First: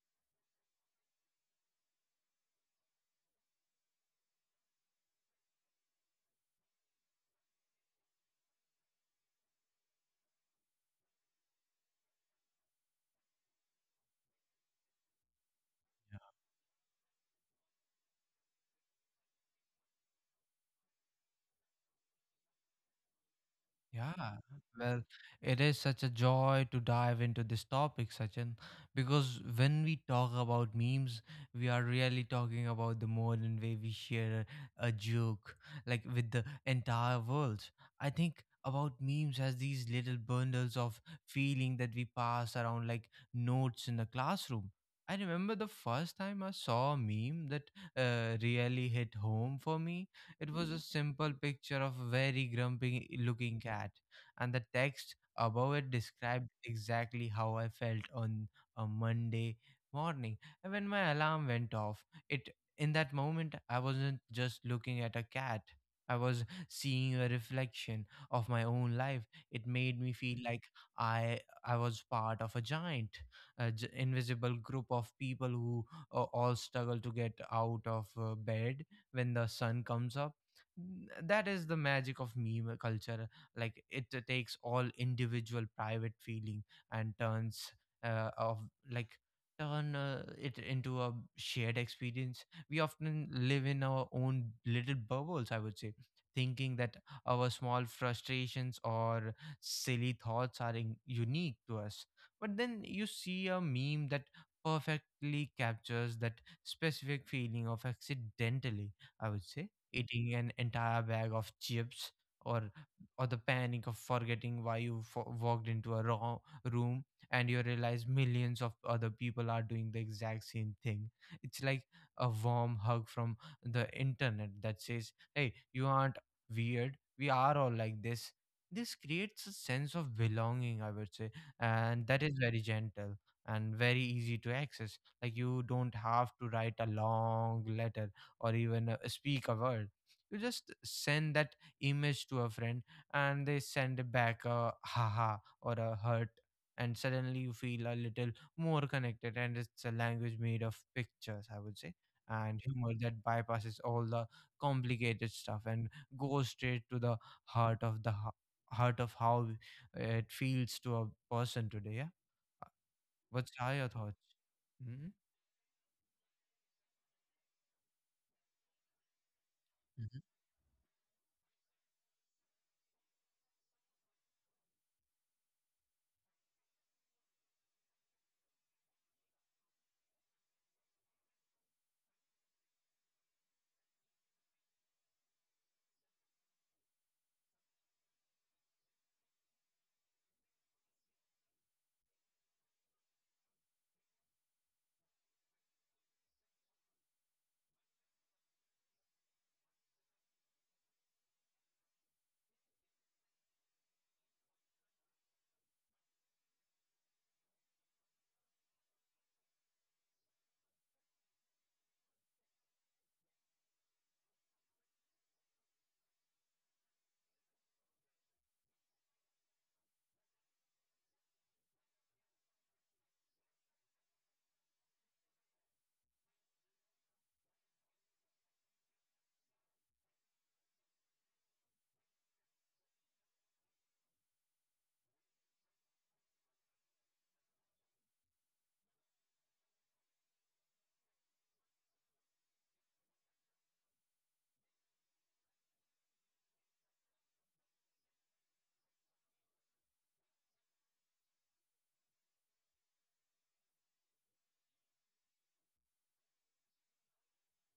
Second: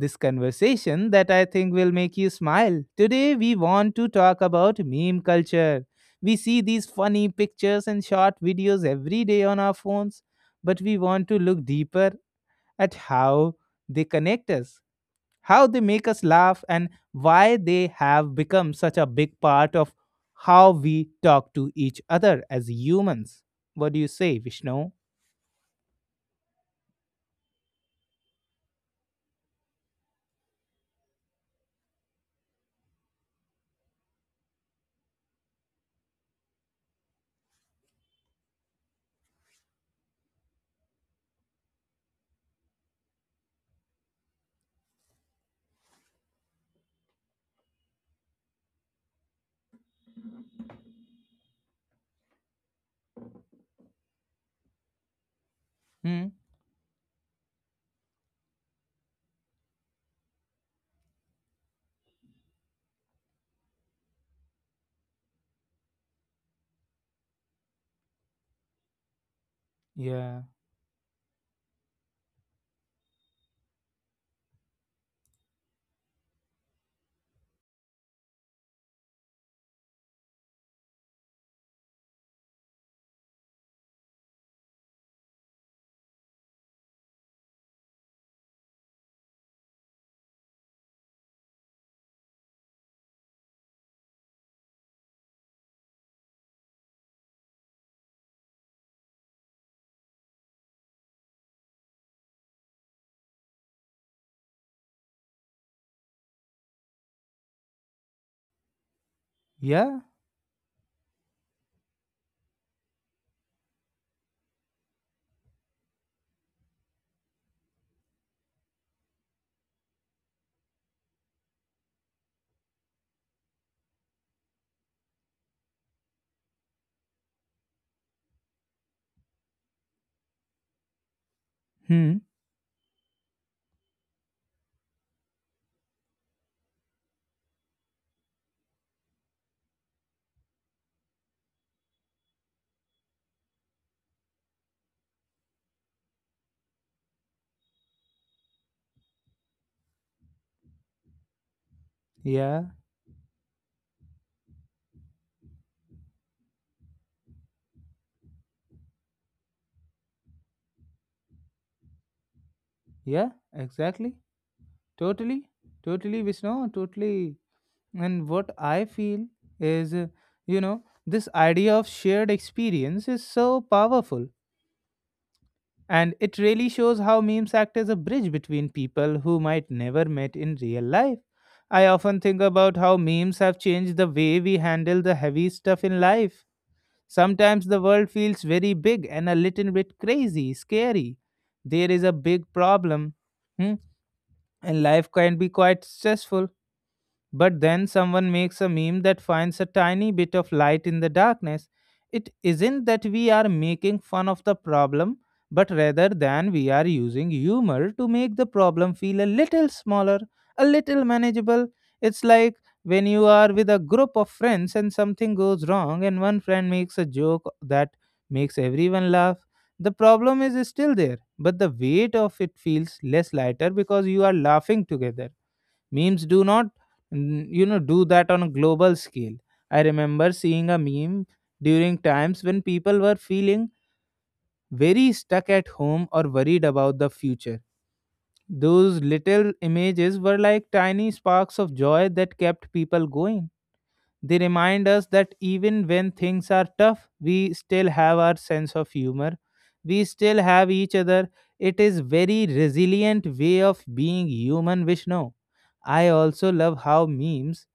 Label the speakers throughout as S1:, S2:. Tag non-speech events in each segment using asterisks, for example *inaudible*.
S1: this conversation that I think will make you smile. Today, we want to talk about meme culture. We see these funny pictures and short videos every day on our phones, but we want to look deeper at how they connect us, how they make us laugh, and why they have become such a big part of how we talk to each other as humans. What do you
S2: Yeah,
S1: say, Vishnu?
S2: well, it is such a joy to dive into this topic, Sachin, because when we talk about memes, we are really talking about the modern way we share a joke, like with the entire world. I think about memes as these little bundles of feeling that we pass around like notes in the classroom. I remember the first time I saw a meme that really hit home for me. It was a simple picture of a very grumpy looking cat, and the text above it
S1: Hmm.
S2: described exactly how I felt on a Monday morning, and when my alarm went off. It In that moment I wasn't just looking at a cat. I was seeing a reflection of my own life. It made me feel
S1: Yeah.
S2: like I was part of a giant, invisible group of people who all struggle to get out of bed when the sun comes up. That is the magic of meme culture. Like, it takes all individual private feeling and turns of like turn it into a shared experience. We often live in our own little bubbles, I would say, thinking that our small frustrations or silly thoughts are unique to us, but then you see a meme that perfectly captures that specific feeling of accidentally, I would say,
S1: Yeah.
S2: eating an entire bag of chips, or the panic of forgetting why you walked into a wrong room, and you realize millions of other people are doing the exact same thing. It's like a warm hug from the internet that says, hey, you aren't weird, we are all like this. This creates a sense of belonging, I would say, and
S1: Hmm.
S2: that is very gentle and very easy to access. Like, you don't have to write a long letter or even speak a word. You just send that image to a friend and they send back a haha or a hurt, and suddenly you feel a little more connected. And it's a language made of pictures, I would say, and
S1: Yeah.
S2: humor that bypasses all the complicated stuff and goes straight to the heart of the h- heart of how it feels to a person today. Yeah,
S1: Yeah.
S2: what's are your thoughts?
S1: Exactly.
S2: Hmm.
S1: Totally. Totally, Vishnu. Totally. And what I feel is, this idea of shared experience is so powerful. And it really shows how memes act as a bridge between people who might never met in real life. I often think about how memes have changed the way we handle the heavy stuff in life. Sometimes the world feels very big and a little bit crazy, scary. There is a big problem, hmm, and life can be quite stressful. But then someone makes a meme that finds a tiny bit of light in the darkness. It isn't that we are making fun of the problem, but rather than we are using humor to make the problem feel a little smaller, a little manageable. It's like when you are with a group of friends and something goes wrong, and one friend makes a joke that makes everyone laugh. The problem is still there, but the weight of it feels less lighter because you are laughing together. Memes do not, do that on a global scale. I remember seeing a meme during times when people were feeling very stuck at home or worried about the future. Those little images were like tiny sparks of joy that kept people going. They remind us that even when things are tough, we still have our sense of humor. We still have each other. It is very resilient way of being human, Vishnu. I also love how memes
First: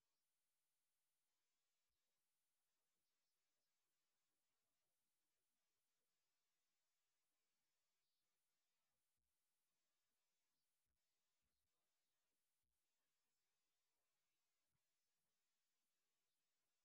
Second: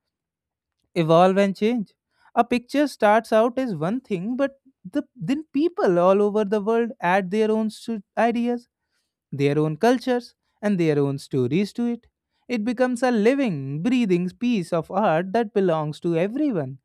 S1: evolve and change. A picture starts out as one thing, but then people all over the world add their own ideas, their own cultures, and their own stories to it. It becomes a living, breathing piece of art that belongs to everyone.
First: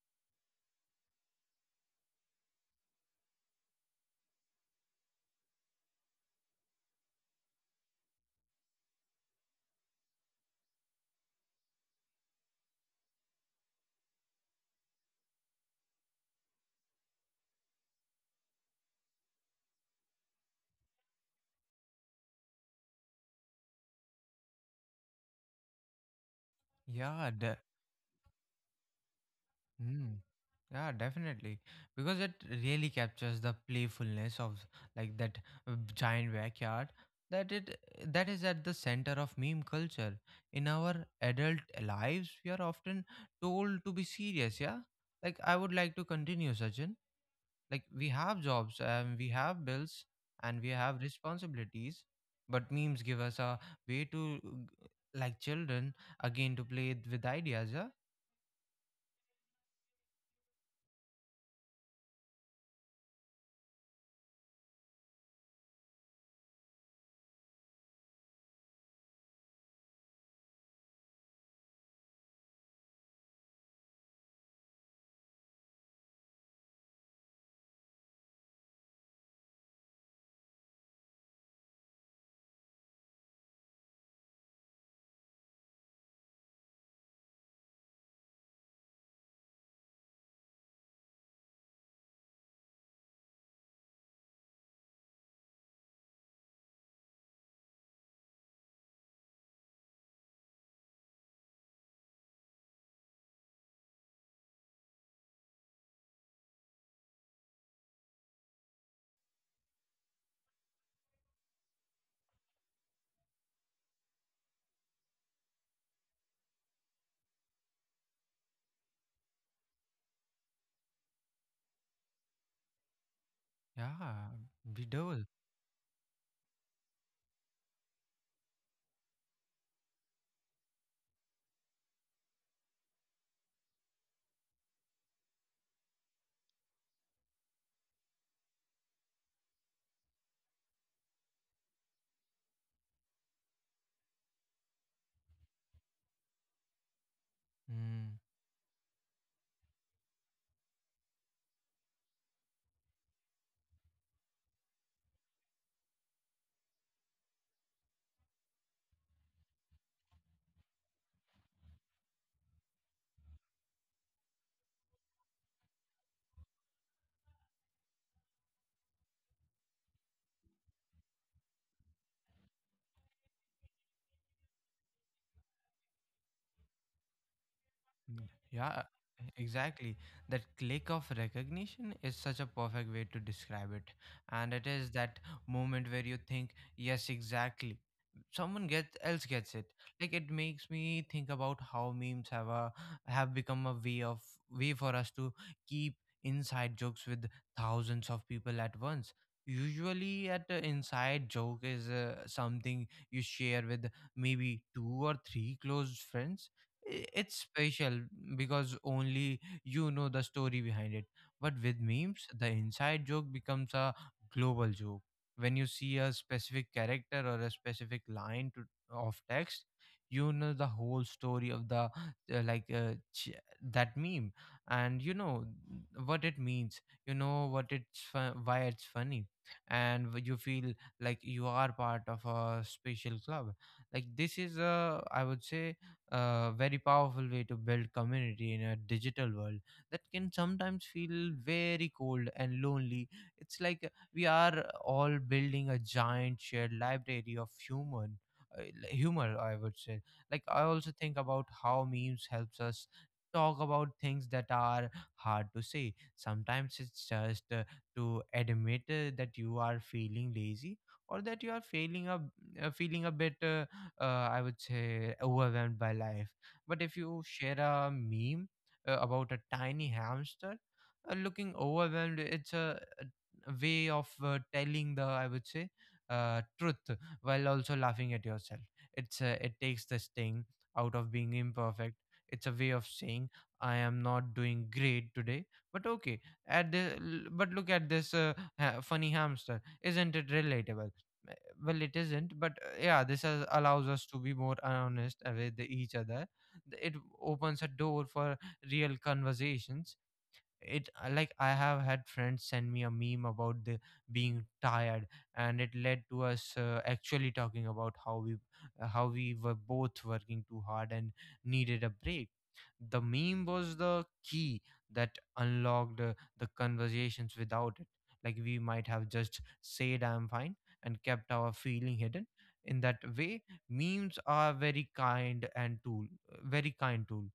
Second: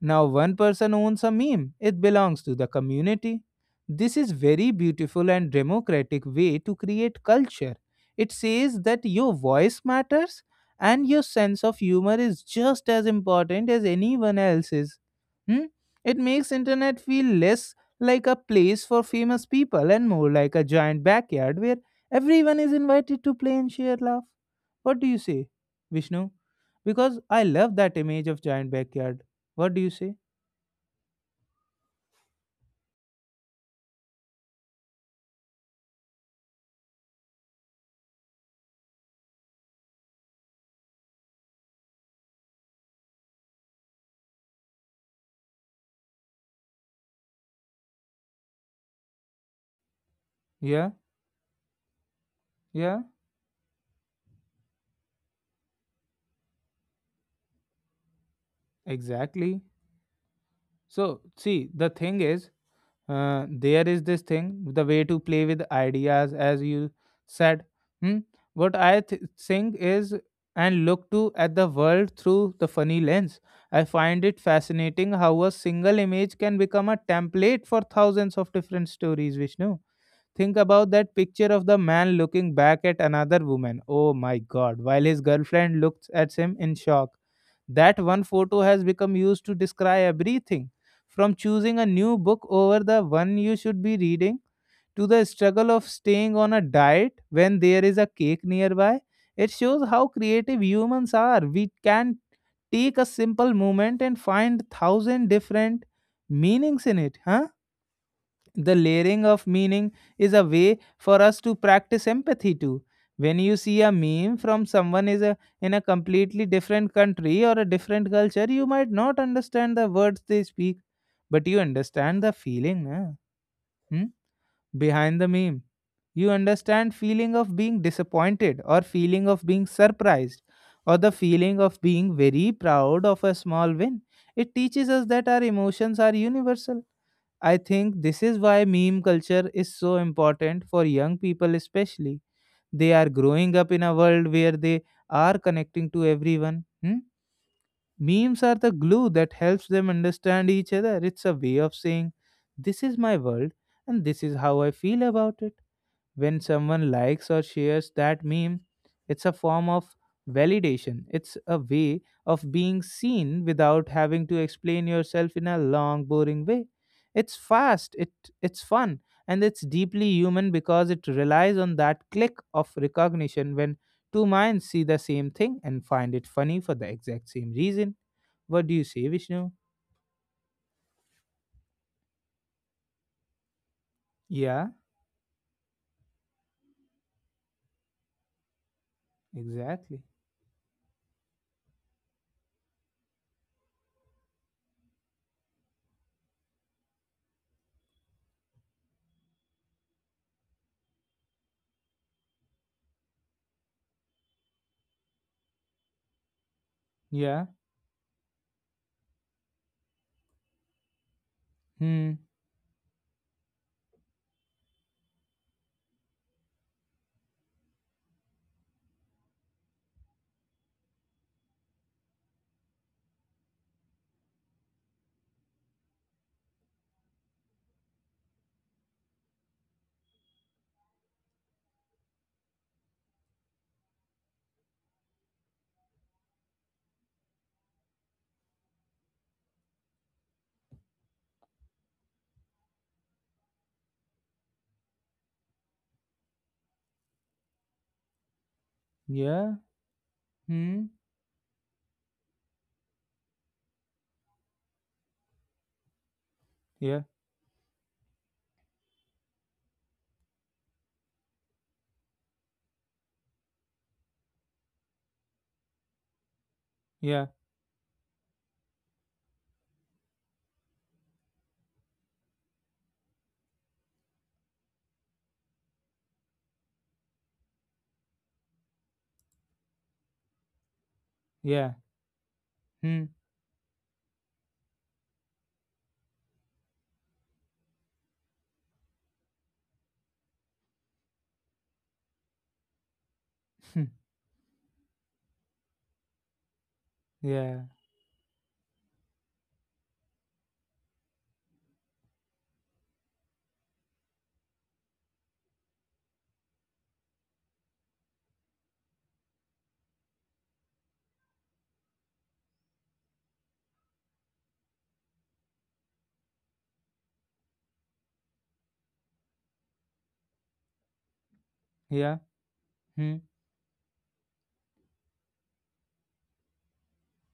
S1: Now, one person owns a meme, it belongs to the community. This is very beautiful and democratic way to create culture. It says that your voice matters and your sense of humor is just as important as anyone else's. Hmm? It makes internet feel less like a place for famous people and more like a giant backyard where everyone is invited to play and share laugh. What do you say, Vishnu? Because
S2: Yeah,
S1: I
S2: the,
S1: love that image of giant backyard. What do you say?
S2: yeah, definitely. Because it really captures the playfulness of, like, that giant backyard, that it that is at the center of meme culture. In our adult lives, we are often told to be serious, yeah? Like, I would like to continue, Sachin. Like, we have jobs and we have bills and we
S1: Yeah,
S2: have responsibilities, but
S1: yeah,
S2: memes give us a way to, like children again, to play with ideas, yeah?
S1: exactly. So, see, the thing is, there is this thing, the way to play with ideas, as you said. Hmm? What I think is, and look to at the world through the funny lens. I find it fascinating how a single image can become a template for thousands of different stories, Vishnu. Think about that picture of the man looking back at another woman. Oh my god, while his girlfriend looks at him in shock. That one photo has become used to describe everything from choosing a new book over the one you should be reading to the struggle of staying on a diet when there is a cake nearby. It shows how creative humans are. We can take a simple moment and find thousand different meanings in it, huh? The layering of meaning is a way for us to practice empathy too. When you see a meme from someone is a, in a completely different country or a different culture, you might not understand the words they speak, but you understand the feeling, na? Hmm?
S2: Yeah, we
S1: Behind
S2: do.
S1: the meme. You understand feeling of being disappointed or feeling of being surprised or the feeling of being very proud of a small win. It teaches us that our emotions are universal. I think this is why meme culture is so important for young people, especially. They are growing up in a world where they are connecting to everyone. Hmm?
S2: Hmm.
S1: Memes are the glue that helps them understand each other. It's a way of saying, this is my world, and this is how I feel about it. When someone likes or shares that meme, it's a form of validation. It's a way of being seen without having to explain yourself in a long, boring way. It's fast, it's fun, and it's deeply human because it relies on that click of recognition when two minds see the same thing and find it funny for the exact same reason. What do
S2: Yeah,
S1: you say, Vishnu?
S2: exactly. That click of recognition is such a perfect way to describe it. And it
S1: Yeah,
S2: is that moment where you think, yes, exactly. Someone gets else gets it.
S1: exactly.
S2: Like, it makes me think about how memes have become a way of, way for us to keep inside jokes with thousands of people at once. Usually, at the inside joke is something you share with maybe two or three close friends. It's
S1: Yeah.
S2: special because only you know the story behind it. But with
S1: Hmm.
S2: memes, the inside joke becomes a global joke. When you see a specific character or a specific line to, of text, you know the whole story of the uh, like uh, ch- that meme, and you know what it means. You know what why it's funny, and you feel like you are part of a special club. Like, this is a, I would say, a very powerful way to build community in a digital world that can sometimes feel very cold and lonely. It's like we are all building a giant shared library of human, uh, humor,
S1: Yeah.
S2: I would say. Like, I
S1: Hmm.
S2: also think about how memes helps us talk about things that are hard to say. Sometimes
S1: Yeah.
S2: it's just to admit that you are feeling lazy, or that you are feeling up, feeling a bit, I would say, overwhelmed by life. But if you
S1: Yeah.
S2: share a meme about a tiny hamster looking overwhelmed, it's a way of telling the, I would say, truth while also laughing at yourself. It takes the sting out of being
S1: Yeah.
S2: imperfect. It's a way of
S1: Hmm.
S2: saying, I am not doing great today, but okay. At but look at this funny hamster. Isn't it relatable? Well, it isn't, but yeah, this has,
S1: Hmm,
S2: allows us to be more honest with each other. It
S1: yeah,
S2: opens a door for real conversations. It like, I have had friends send me a meme about the being tired, and it led to us actually talking about how we, how we were both working too hard and needed a break. The meme was the key that unlocked the conversations. Without it, like, we might have just said, I'm fine, and kept our feeling
S1: yeah,
S2: hidden. In that
S1: hmm,
S2: way, memes are very kind and tool, very kind tool.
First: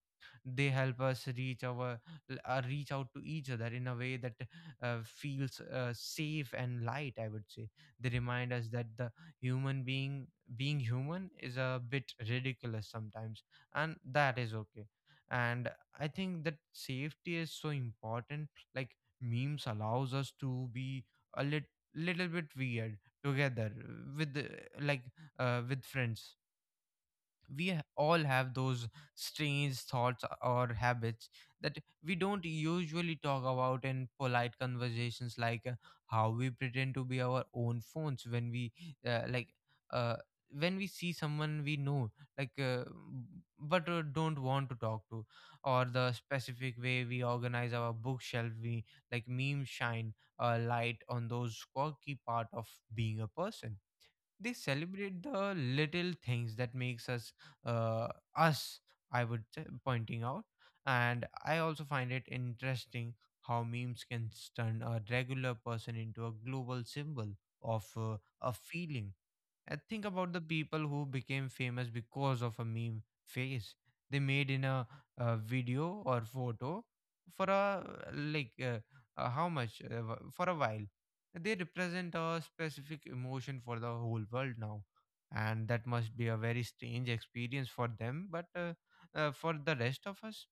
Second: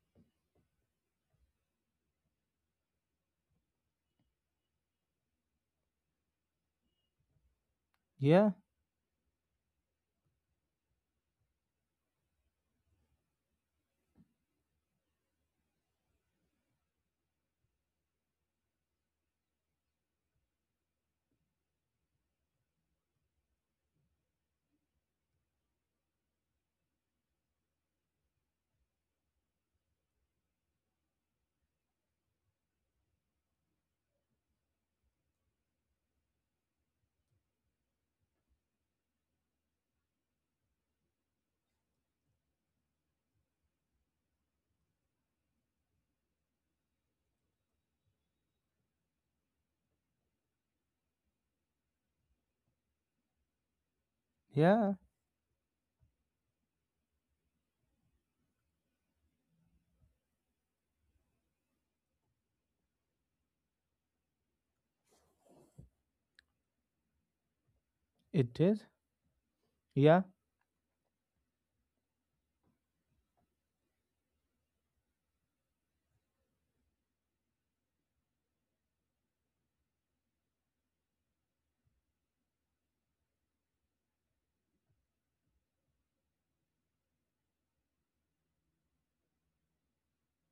S2: They help us reach our reach out to each other in a way that feels safe and light. I would say they
S1: yeah,
S2: remind us that the human being being human is a bit ridiculous sometimes, and that is okay. And I think that safety is so important. Like, memes allows us to be a lit- little bit weird together with the- like with friends. We all have those strange thoughts or habits that we don't usually talk about in polite conversations, like, how we pretend to be our own phones when we, uh, like uh, when we see someone we know, like, but don't want to talk to, or the specific way we organize our bookshelf. We, like, memes shine a light on those quirky part of being a person. They
S1: yeah,
S2: celebrate the little things that makes us, uh, us, I would say, pointing out. And I also find it interesting how memes can turn a regular person into a global symbol of, a
S1: it did.
S2: feeling. And think
S1: Yeah,
S2: about the people who became famous because of a meme face they made in a, uh, video or photo for a, like uh, for a while. They represent a specific emotion for the whole world now, and that must be a very strange experience for them. But for the rest of us,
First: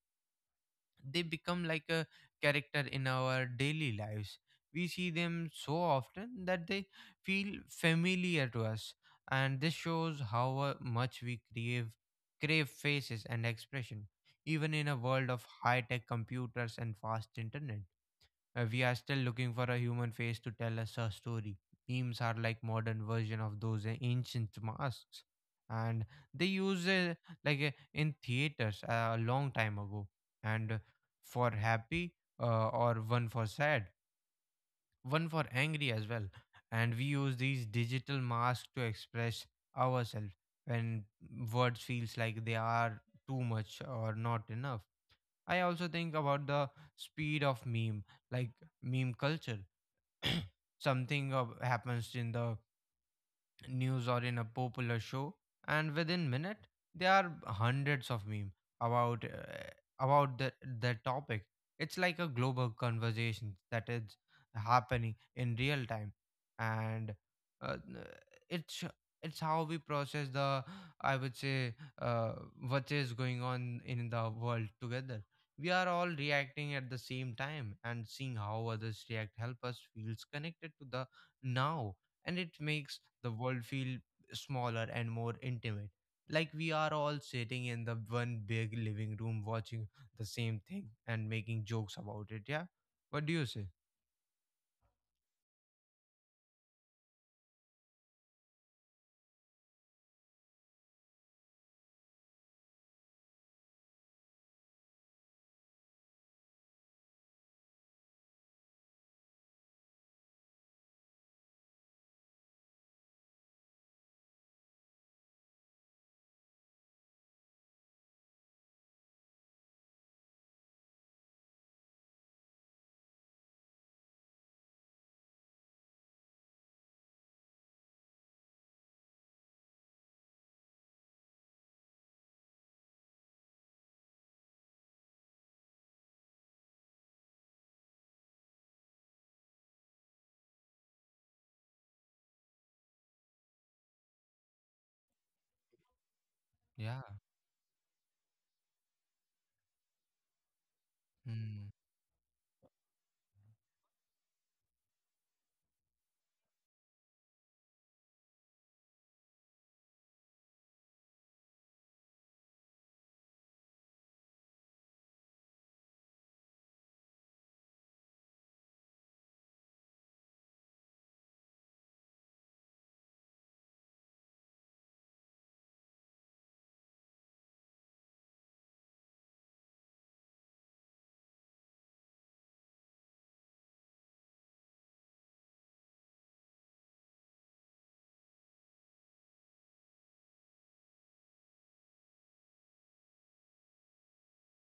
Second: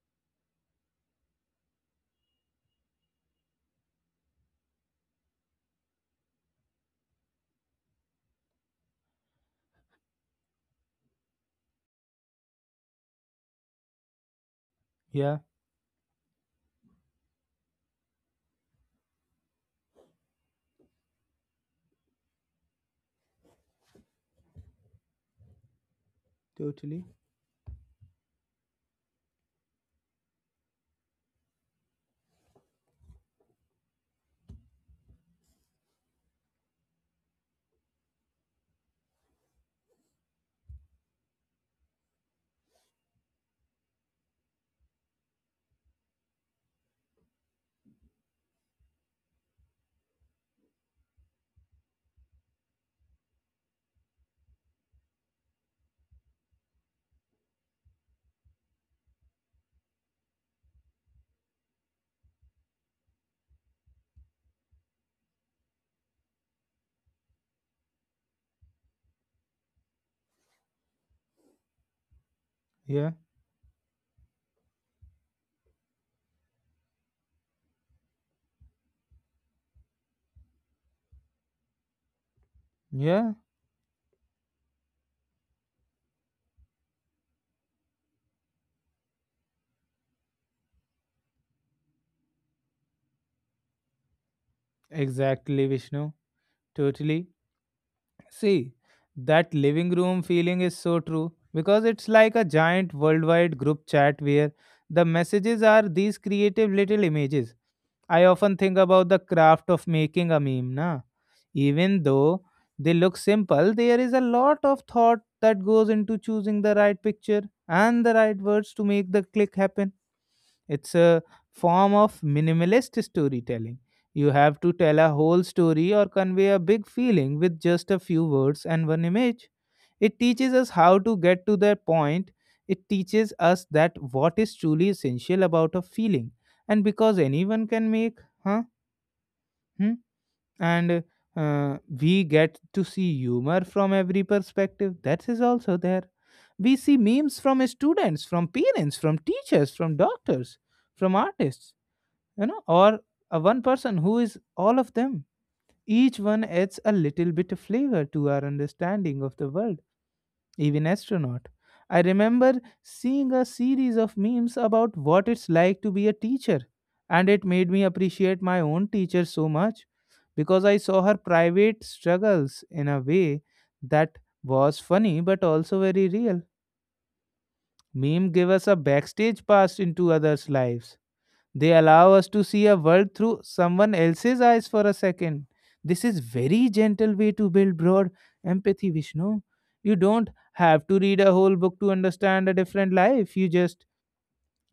S2: they become like a character in our daily lives. We see them so often that they feel familiar to us, and this shows how much we crave faces and expression, even in a world
S1: yeah,
S2: of high tech computers and fast internet. We are still looking for a human face to tell us a story. Memes are like modern version of those ancient masks, and they use,
S1: totally.
S2: like, in theaters a long time ago. And for happy, or one for sad, one for angry as well. And we use these digital masks to express ourselves when words feels like they are too much or not enough. I also think about the speed of meme, like, meme culture. *clears throat* Something happens in the news or in a popular show, and within minute there are hundreds of memes about, about the, the topic. It's like a global conversation that is happening in real time, and, uh, it's it's how we process the, I would say, uh, what
S1: Yeah,
S2: is going on in the world together. We are all reacting at the same time, and seeing how others react help us feels connected to the now. And it makes
S1: yeah,
S2: the world feel smaller and more intimate. Like, we are all sitting in the one big living room watching the same thing and making jokes about it. Yeah. What do you say?
S1: exactly, Vishnu. Totally. See, that living room feeling is so true because it's like a giant worldwide group chat where the messages are these creative little images. I often think about the craft of making a meme, na? Even though they look simple, there is a lot of thought that goes into choosing the right picture and the right words to make the click happen. It's a form of minimalist storytelling. You have to tell a whole story or convey a big feeling with just a few words and one image. It teaches us how to get to the point. It teaches us that what is truly essential about a feeling. And because anyone can make, huh? Hmm? And we get to see humor from every perspective. That is also there. We see
S2: Yeah.
S1: memes from students, from parents, from teachers, from doctors, from
S2: Mm.
S1: artists, you know, or a one person who is all of them. Each one adds a little bit of flavor to our understanding of the world. Even astronaut. I remember seeing a series of memes about what it's like to be a teacher, and it made me appreciate my own teacher so much because I saw her private struggles in a way that was funny but also very real. Meme gave us a backstage pass into others lives. They allow us to see a world through someone else's eyes for a second. This is very gentle way to build broad empathy, Vishnu. You don't have to read a whole book to understand a different life. You just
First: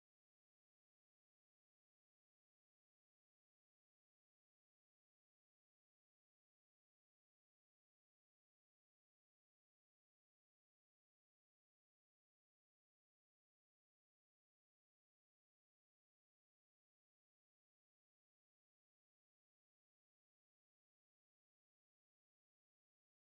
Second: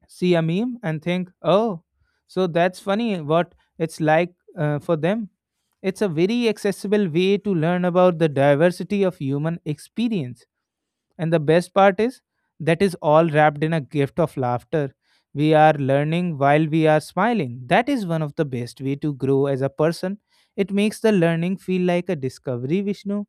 S1: see a meme and think, "Oh, so that's funny what it's like for them." It's a very accessible way to learn about the diversity of human experience. And the best part is that is all wrapped in a gift of laughter. We are learning while we are smiling. That is one of the best way to grow as a person. It makes the learning feel like a discovery, Vishnu.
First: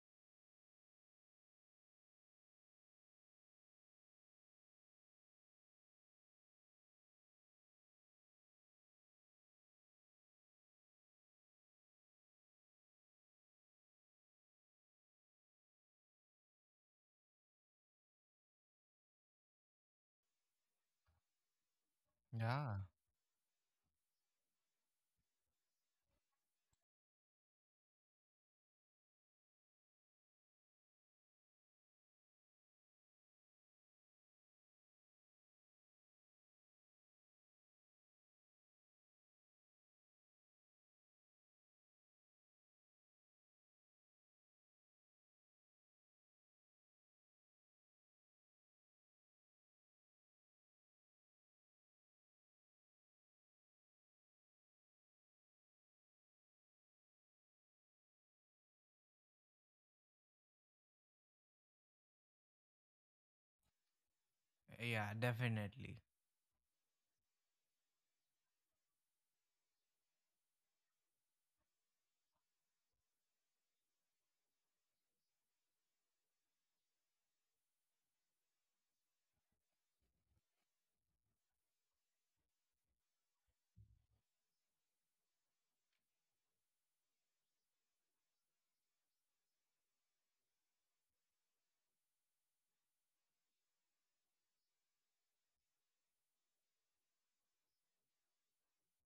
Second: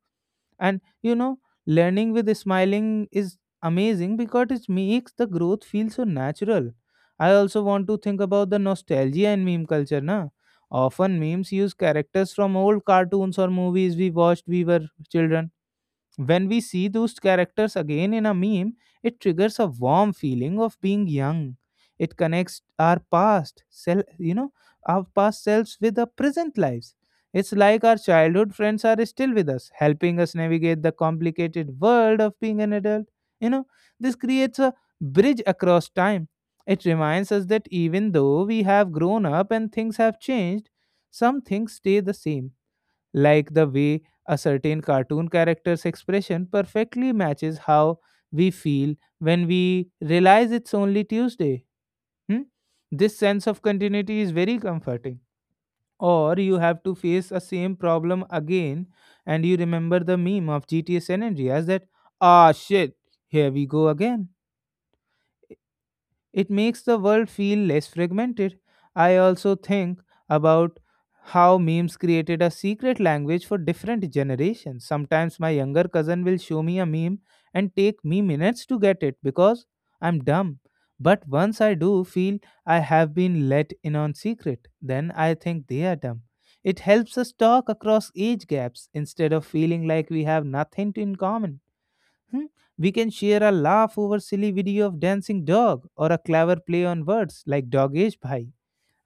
S1: And you know, learning with smiling is amazing because it makes the growth feel so natural. I also want to think about the nostalgia and meme culture, na? Often memes use characters from old cartoons or movies we watched we were children. When we see those characters again in a meme, it triggers a warm feeling of being young. It connects
S2: Yeah.
S1: our past self, you know, our past selves with our present lives. It's like our childhood friends are still with us, helping us navigate the complicated world of being an adult. You know, this creates a bridge across time. It reminds us that even though we have grown up and things have changed, some things stay the same, like the way a certain cartoon character's expression perfectly matches how we feel when we realize it's only Tuesday. Hmm? This sense of continuity is very comforting. Or you have to face a same problem again, and you remember the meme of GTA San Andreas that, ah, shit, here we go again.
S2: Yeah, definitely.
S1: It makes the world feel less fragmented. I also think about how memes created a secret language for different generations. Sometimes my younger cousin will show me a meme and take me minutes to get it because I'm dumb. But once I do feel I have been let in on secret, then I think they are dumb. It helps us talk across age gaps instead of feeling like we have nothing to in common. Hmm? We can share a laugh over silly video of dancing dog or a clever play on words like dog ish bhai.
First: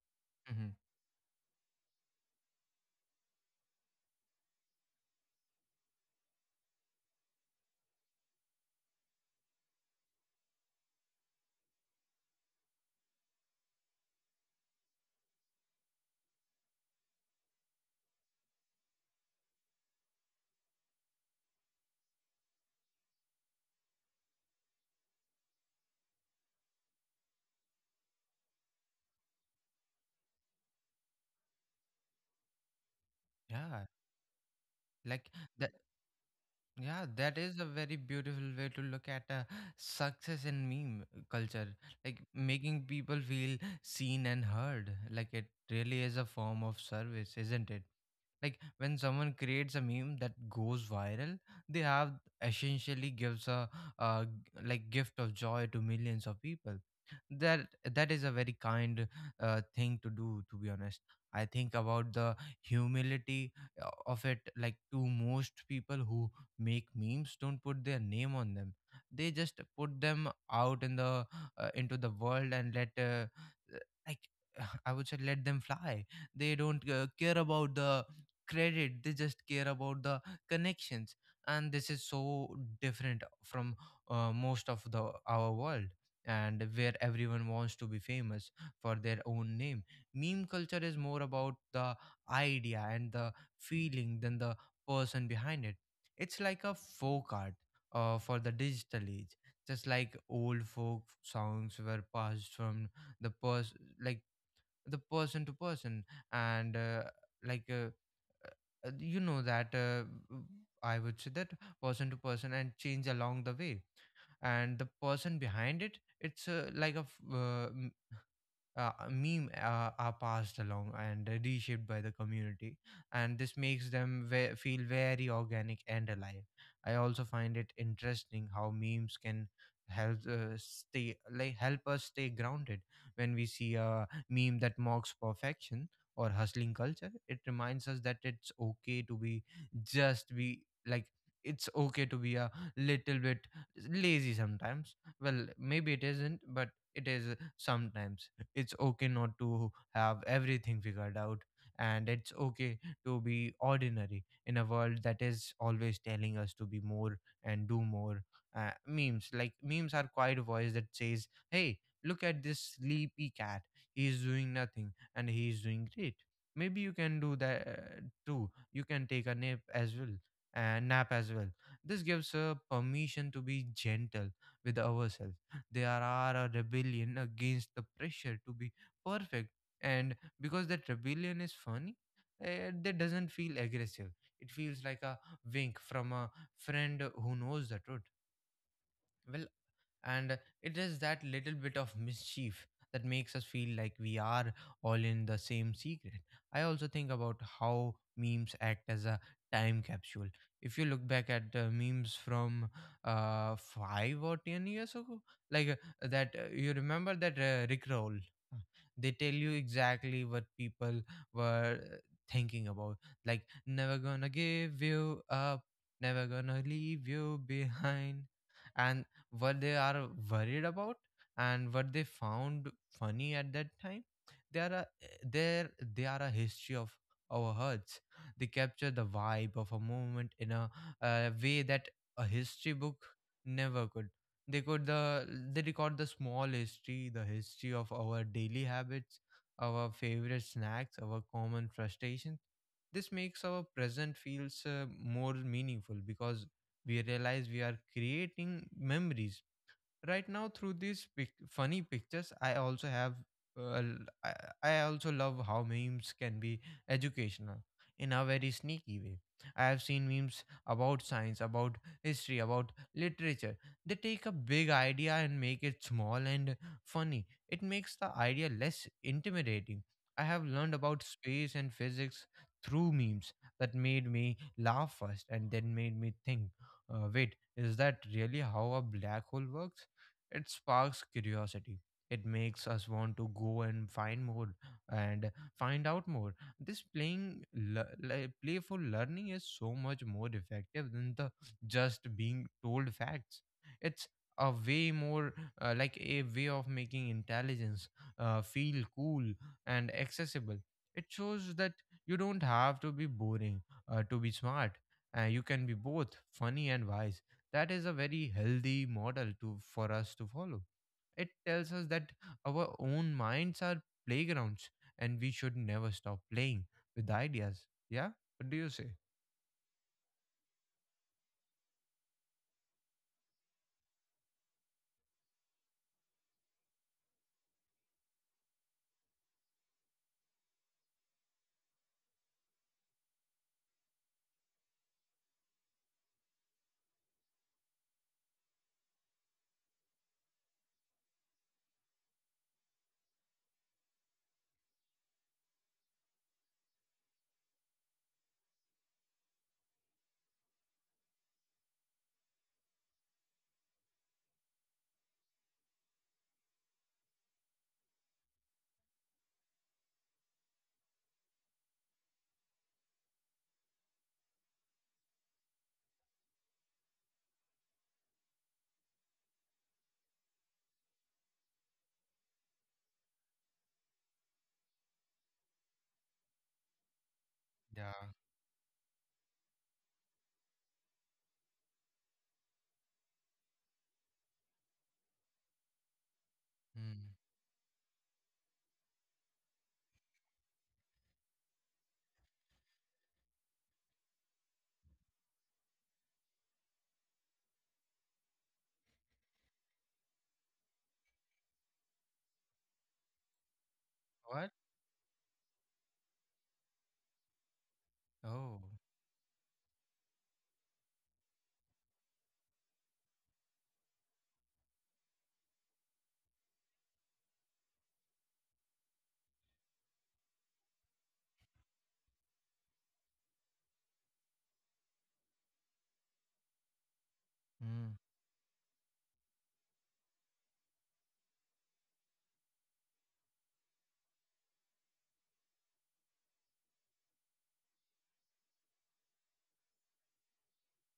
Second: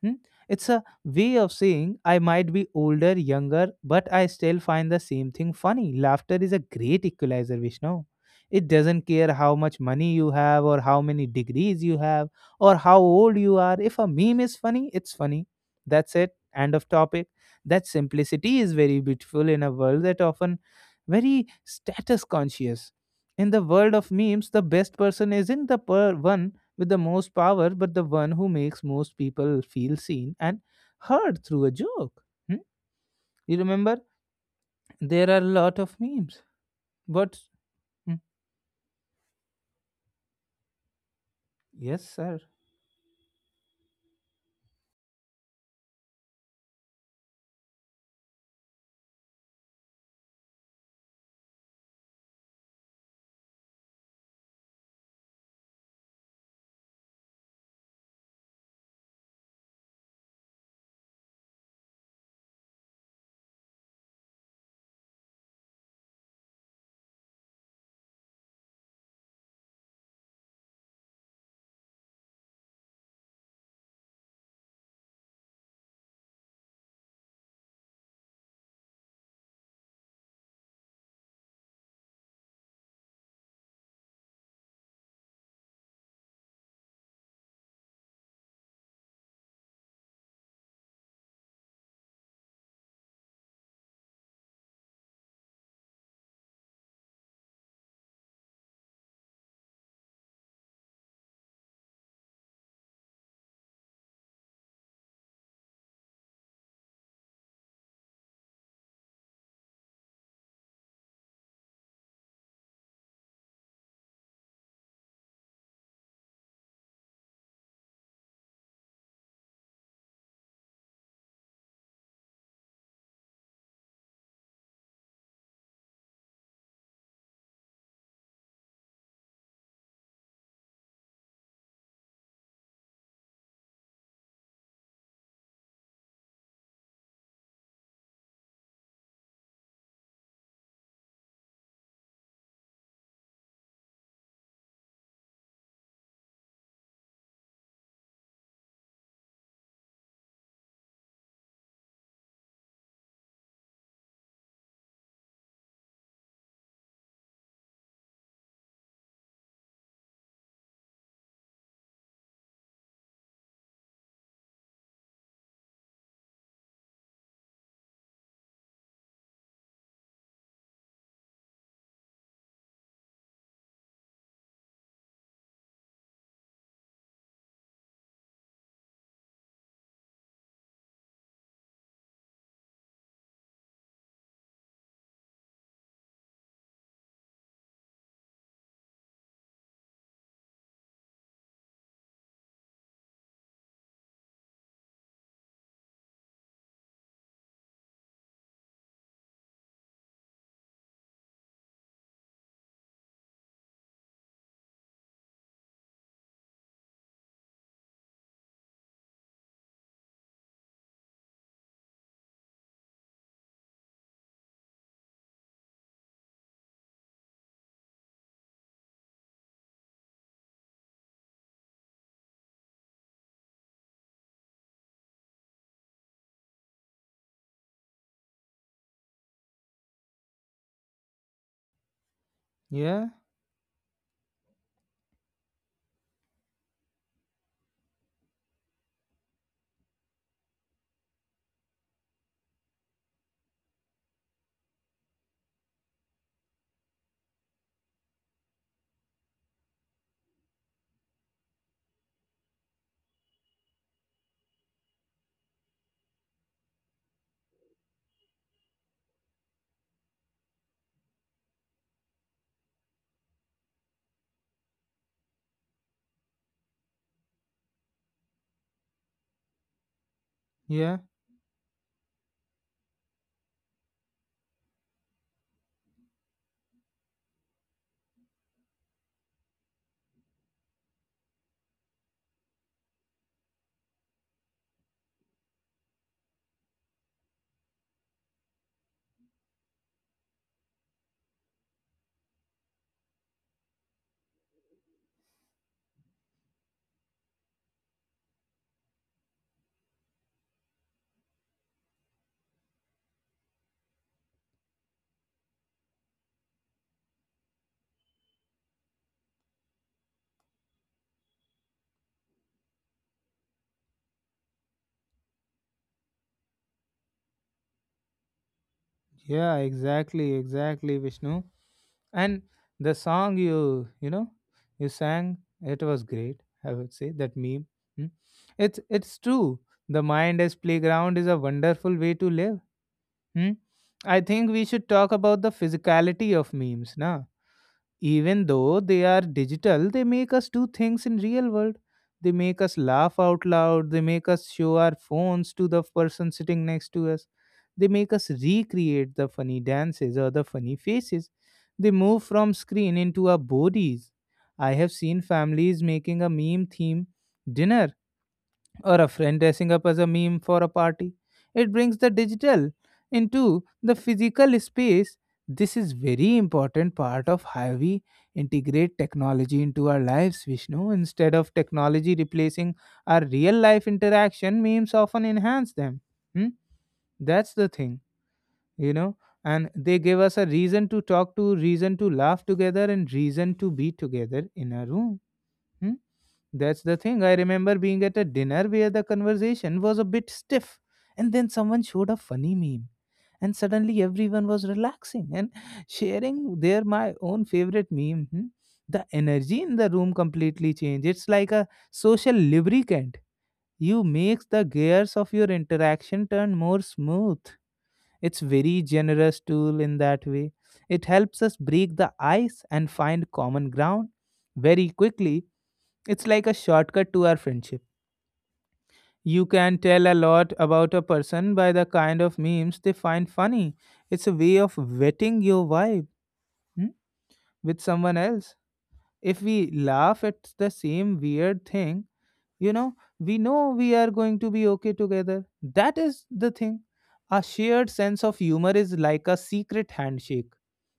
S1: Hmm? It's
S2: Hmm.
S1: a way of saying I might be older, younger, but I still find the same thing funny. Laughter is a great equalizer, Vishnu. It doesn't care how much money you have, or how many degrees you have, or how old you are. If a meme is funny, it's funny. That's it. End of topic. That simplicity is very beautiful in a world that often very status conscious. In the world of memes, the best person isn't the one with the most power, but the one who makes most people feel seen and heard through a joke. Hmm? You
S2: Yeah.
S1: remember? There
S2: Like
S1: are a
S2: that.
S1: lot of memes.
S2: Yeah, that
S1: But,
S2: is a very
S1: hmm,
S2: beautiful way to look at success in meme culture.
S1: yes,
S2: Like,
S1: sir.
S2: making people feel seen and heard. Like, it really is a form of service, isn't it? Like, when someone creates a meme that goes viral, they have essentially gives a, uh, like, gift of joy to millions of people. That that is a very kind thing to do. To be honest, I think about the humility of it. Like, to most people who make memes, don't put their name on them. They just put them out in the, into the world and let, uh, like *sighs* *laughs* I would say, let them fly. They don't care about the credit. They just care about the connections, and this is so different from most of the our world, and where everyone wants to be famous for their own name. Meme culture is more about the idea and the feeling than the person behind it. It's like a folk art for the digital age, just like old folk songs were passed from the person like the person to person and like you know that I would say that person to person and change along the way. And the person behind it, it's like a meme are passed along and reshaped by the community, and this makes them feel very organic and alive. I also find it interesting how memes can help us stay grounded. When we see a meme that mocks perfection or hustling culture, it reminds us that it's okay to be just be like it's okay to be a little bit lazy sometimes. Well, maybe it isn't, but it is sometimes. It's okay not to have everything figured out, and it's okay to be ordinary in a world that is always telling us to be more and do more. Memes, like memes are quiet voice that says, hey, look at this sleepy cat. He's doing nothing and he's doing great. Maybe you can do that too. You can take a nap as well and nap as well. This gives permission to be gentle with ourselves. There are a rebellion against the pressure to be perfect, and because that rebellion is funny, that doesn't feel aggressive. It feels like a wink from a friend who knows the truth. Well, and it is that little bit of mischief that makes us feel like we are all in the same secret. I also think about how memes act as a time capsule. If you look back at memes from 5 or 10 years ago, like uh, you remember that Rickroll? Uh, They tell you exactly what people were thinking about. Like, never gonna give you up, never gonna leave you behind, and what they are worried about and what they found funny at that time. They are a, there they are a history of our hearts. They capture the vibe of a moment in a, way that a history book
S1: Yeah,
S2: never could. they could the they record the small history, the history of our daily habits, our favorite snacks, our common frustrations. This makes our present feels more meaningful because we realize we are creating memories right now through these funny pictures. I also have uh, l- I, I also love how memes can be educational in a very sneaky way. I have seen memes about science, about history, about literature. They take a big idea and make it small and funny. It makes the idea less intimidating. I have learned
S1: yeah,
S2: about space and physics through memes that made me laugh first and then made me think, wait, is that really how a black hole works? It sparks curiosity. It makes us want to go and find more and find out more. This playful learning is so much more effective than the just being told facts. It's a way more a way of making intelligence feel cool and accessible. It shows that you don't have to be boring to be smart. You can be both funny and wise. That is a very healthy model to for us to follow. It tells us that our own minds are playgrounds, and we should never stop playing with ideas. Yeah, what do you say?
S1: yeah, exactly, exactly, Vishnu. And the song you you sang, it was great, I would say, that meme. Hmm? It's true. The mind as playground is a wonderful way to live. Hmm? I think we should talk about the physicality of memes, na? Even though they are digital, they make us do things in real world. They make us laugh out loud, they make us show our phones to the person sitting next to us, they make us recreate the funny dances or the funny faces. They move from screen into our bodies. I have seen families making a meme theme dinner or a friend dressing up as a meme for a party. It brings the digital into the physical space. This is very important part of how we integrate technology into our lives, Vishnu. Instead of technology replacing our real life interaction, memes often enhance them. Hmm? That's the
S2: Yeah.
S1: thing, you know. And they give us a reason to talk to, reason to laugh together, and reason to be together in a room. Hmm? That's the
S2: Mm.
S1: thing. I remember being at a dinner where the conversation was a bit stiff, and then someone showed a funny meme, and suddenly everyone was relaxing and *laughs* sharing their my own favorite meme. Hmm. The energy in the room completely changed. It's like a social lubricant. You makes
S2: What?
S1: the gears of your interaction turn more smooth. It's
S2: Oh.
S1: very generous tool in that way. It helps us break the ice and find common ground very quickly. It's like a shortcut to our friendship. You can tell a lot about a person by the kind of memes they find funny. It's a way of vetting your vibe, hmm, with
S2: Hmm.
S1: someone else. If we laugh at the same weird thing, you know, we know we are going to be okay together. That is the thing. A shared sense of humor is like a secret handshake.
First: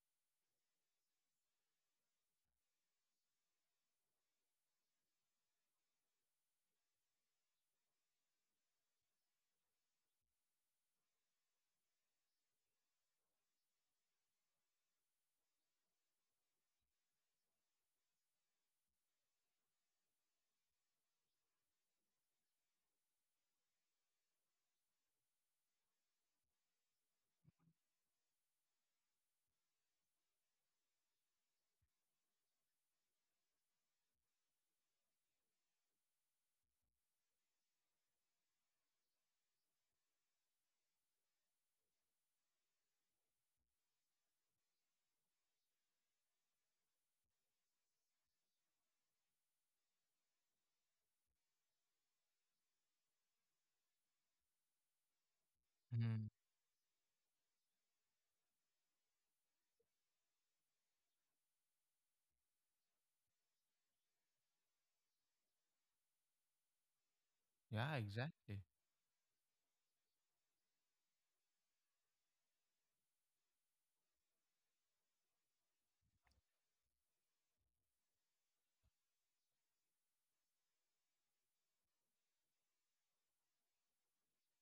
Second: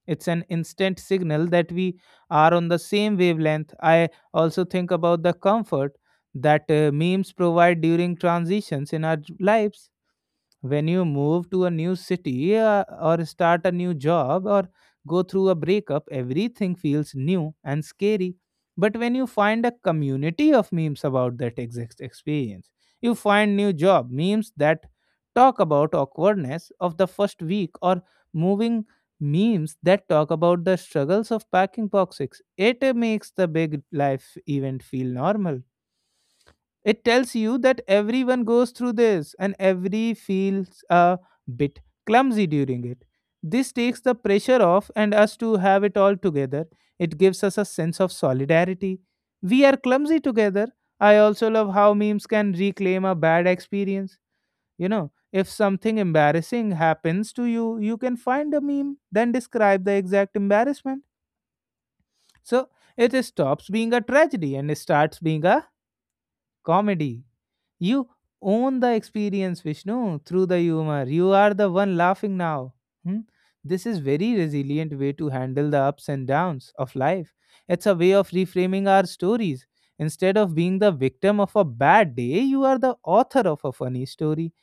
S1: It's an instant signal that we are on the same wavelength. I also think about the comfort that memes provide during transitions in our lives. When you move to a new city, or start a new job, or go through a breakup, everything feels new and scary. But when you find a community of memes about that exact experience, you find new job memes that talk about awkwardness of the first week, or moving memes that talk about the struggles of packing boxes. It makes the big life event feel normal. It tells you that everyone goes through this and every feels a bit clumsy during it. This takes the pressure off and us to have it all together. It gives us a sense of solidarity. We are clumsy together. I also love how memes can reclaim a bad experience. You know, if something
S2: Hmm.
S1: embarrassing happens to you, you can find a meme, then describe the exact embarrassment. So it stops being a tragedy and starts being a comedy.
S2: Yeah,
S1: You
S2: exactly.
S1: own the experience, Vishnu, through the humor. You are the one laughing now. Hmm? This is very resilient way to handle the ups and downs of life. It's a way of reframing our stories. Instead of being the victim of a bad day, you are the author of a funny story.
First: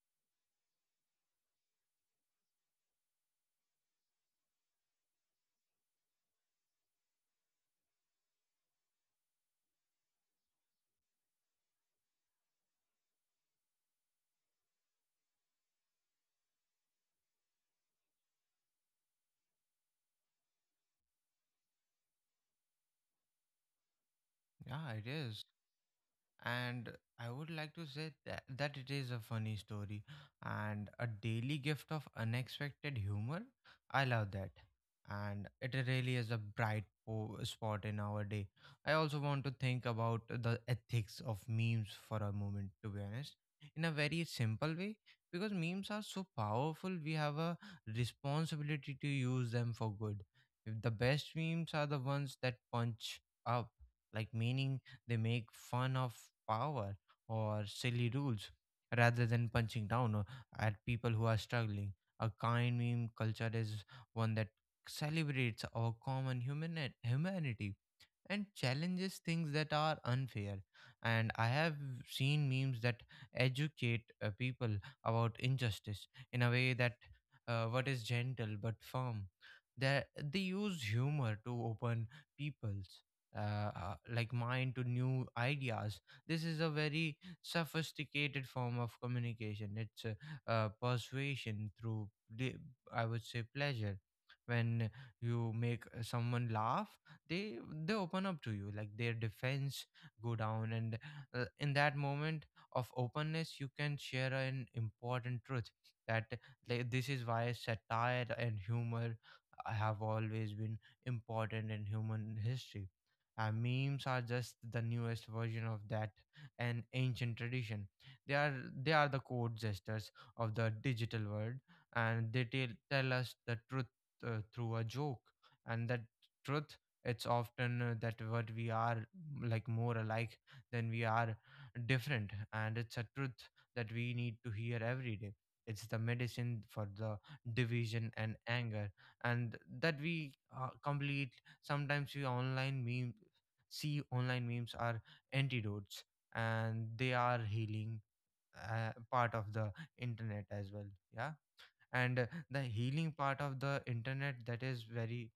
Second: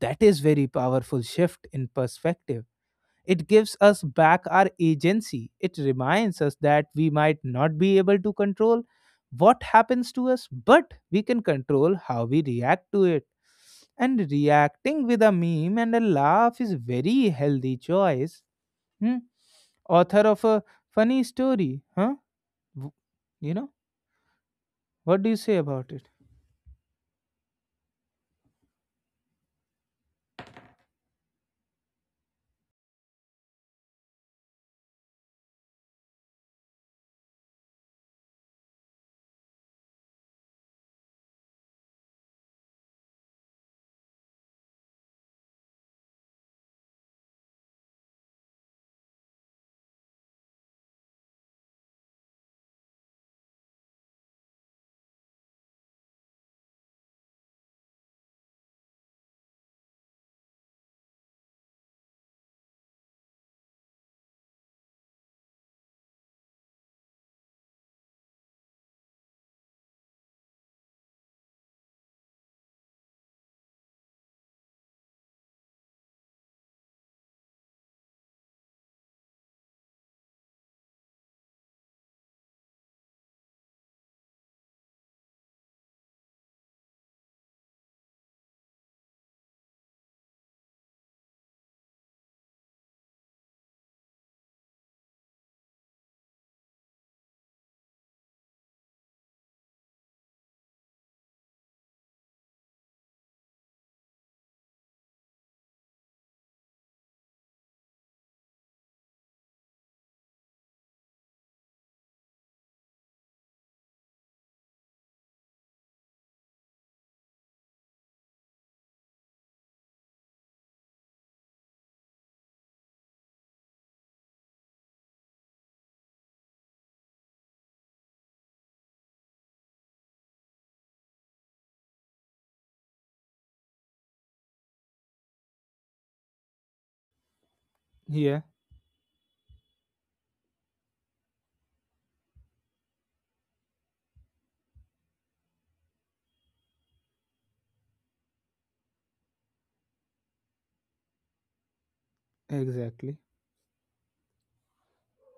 S1: That is very powerful shift in perspective. It gives us back our agency. It reminds us that we might not be able to control what happens to us, but we can control how we react to it. And reacting with a meme and a laugh is very healthy choice. Hmm? Author of a funny story, huh? W- You know,
S2: Yeah, it
S1: what do you
S2: is.
S1: say about it?
S2: And I would like to say that, that it is a funny story and a daily gift of unexpected humor. I love that, and it really is a bright spot in our day. I also want to think about the ethics of memes for a moment, to be honest, in a very simple way. Because memes are so powerful, we have a responsibility to use them for good. If the best memes are the ones that punch up, like, meaning they make fun of power or silly rules rather than punching down at people who are struggling. A kind meme culture is one that celebrates our common human humanity and challenges things that are unfair. And I have seen memes that educate people about injustice in a way that what is gentle but firm. That They use humor to open people's mind to new ideas. This is a very sophisticated form of communication. It's persuasion through, the- I would say, pleasure. When you make someone laugh, they they open up to you, like their defense go down, and in that moment of openness you can share an important truth that like, this is why satire and humor have always been important in human history. Memes are just the newest version of that, an ancient tradition. they are they are the code gestures of the digital world, and they tell us the truth through a joke. And that truth, it's often that what we are more alike than we are different, and it's a truth that we need to hear every day. It's the medicine for the division and
S1: Yeah,
S2: anger. And that we complete sometimes we online meme see online memes are antidotes, and they are healing part of the internet as well. Yeah. And the healing
S1: exactly.
S2: part of the internet, that is very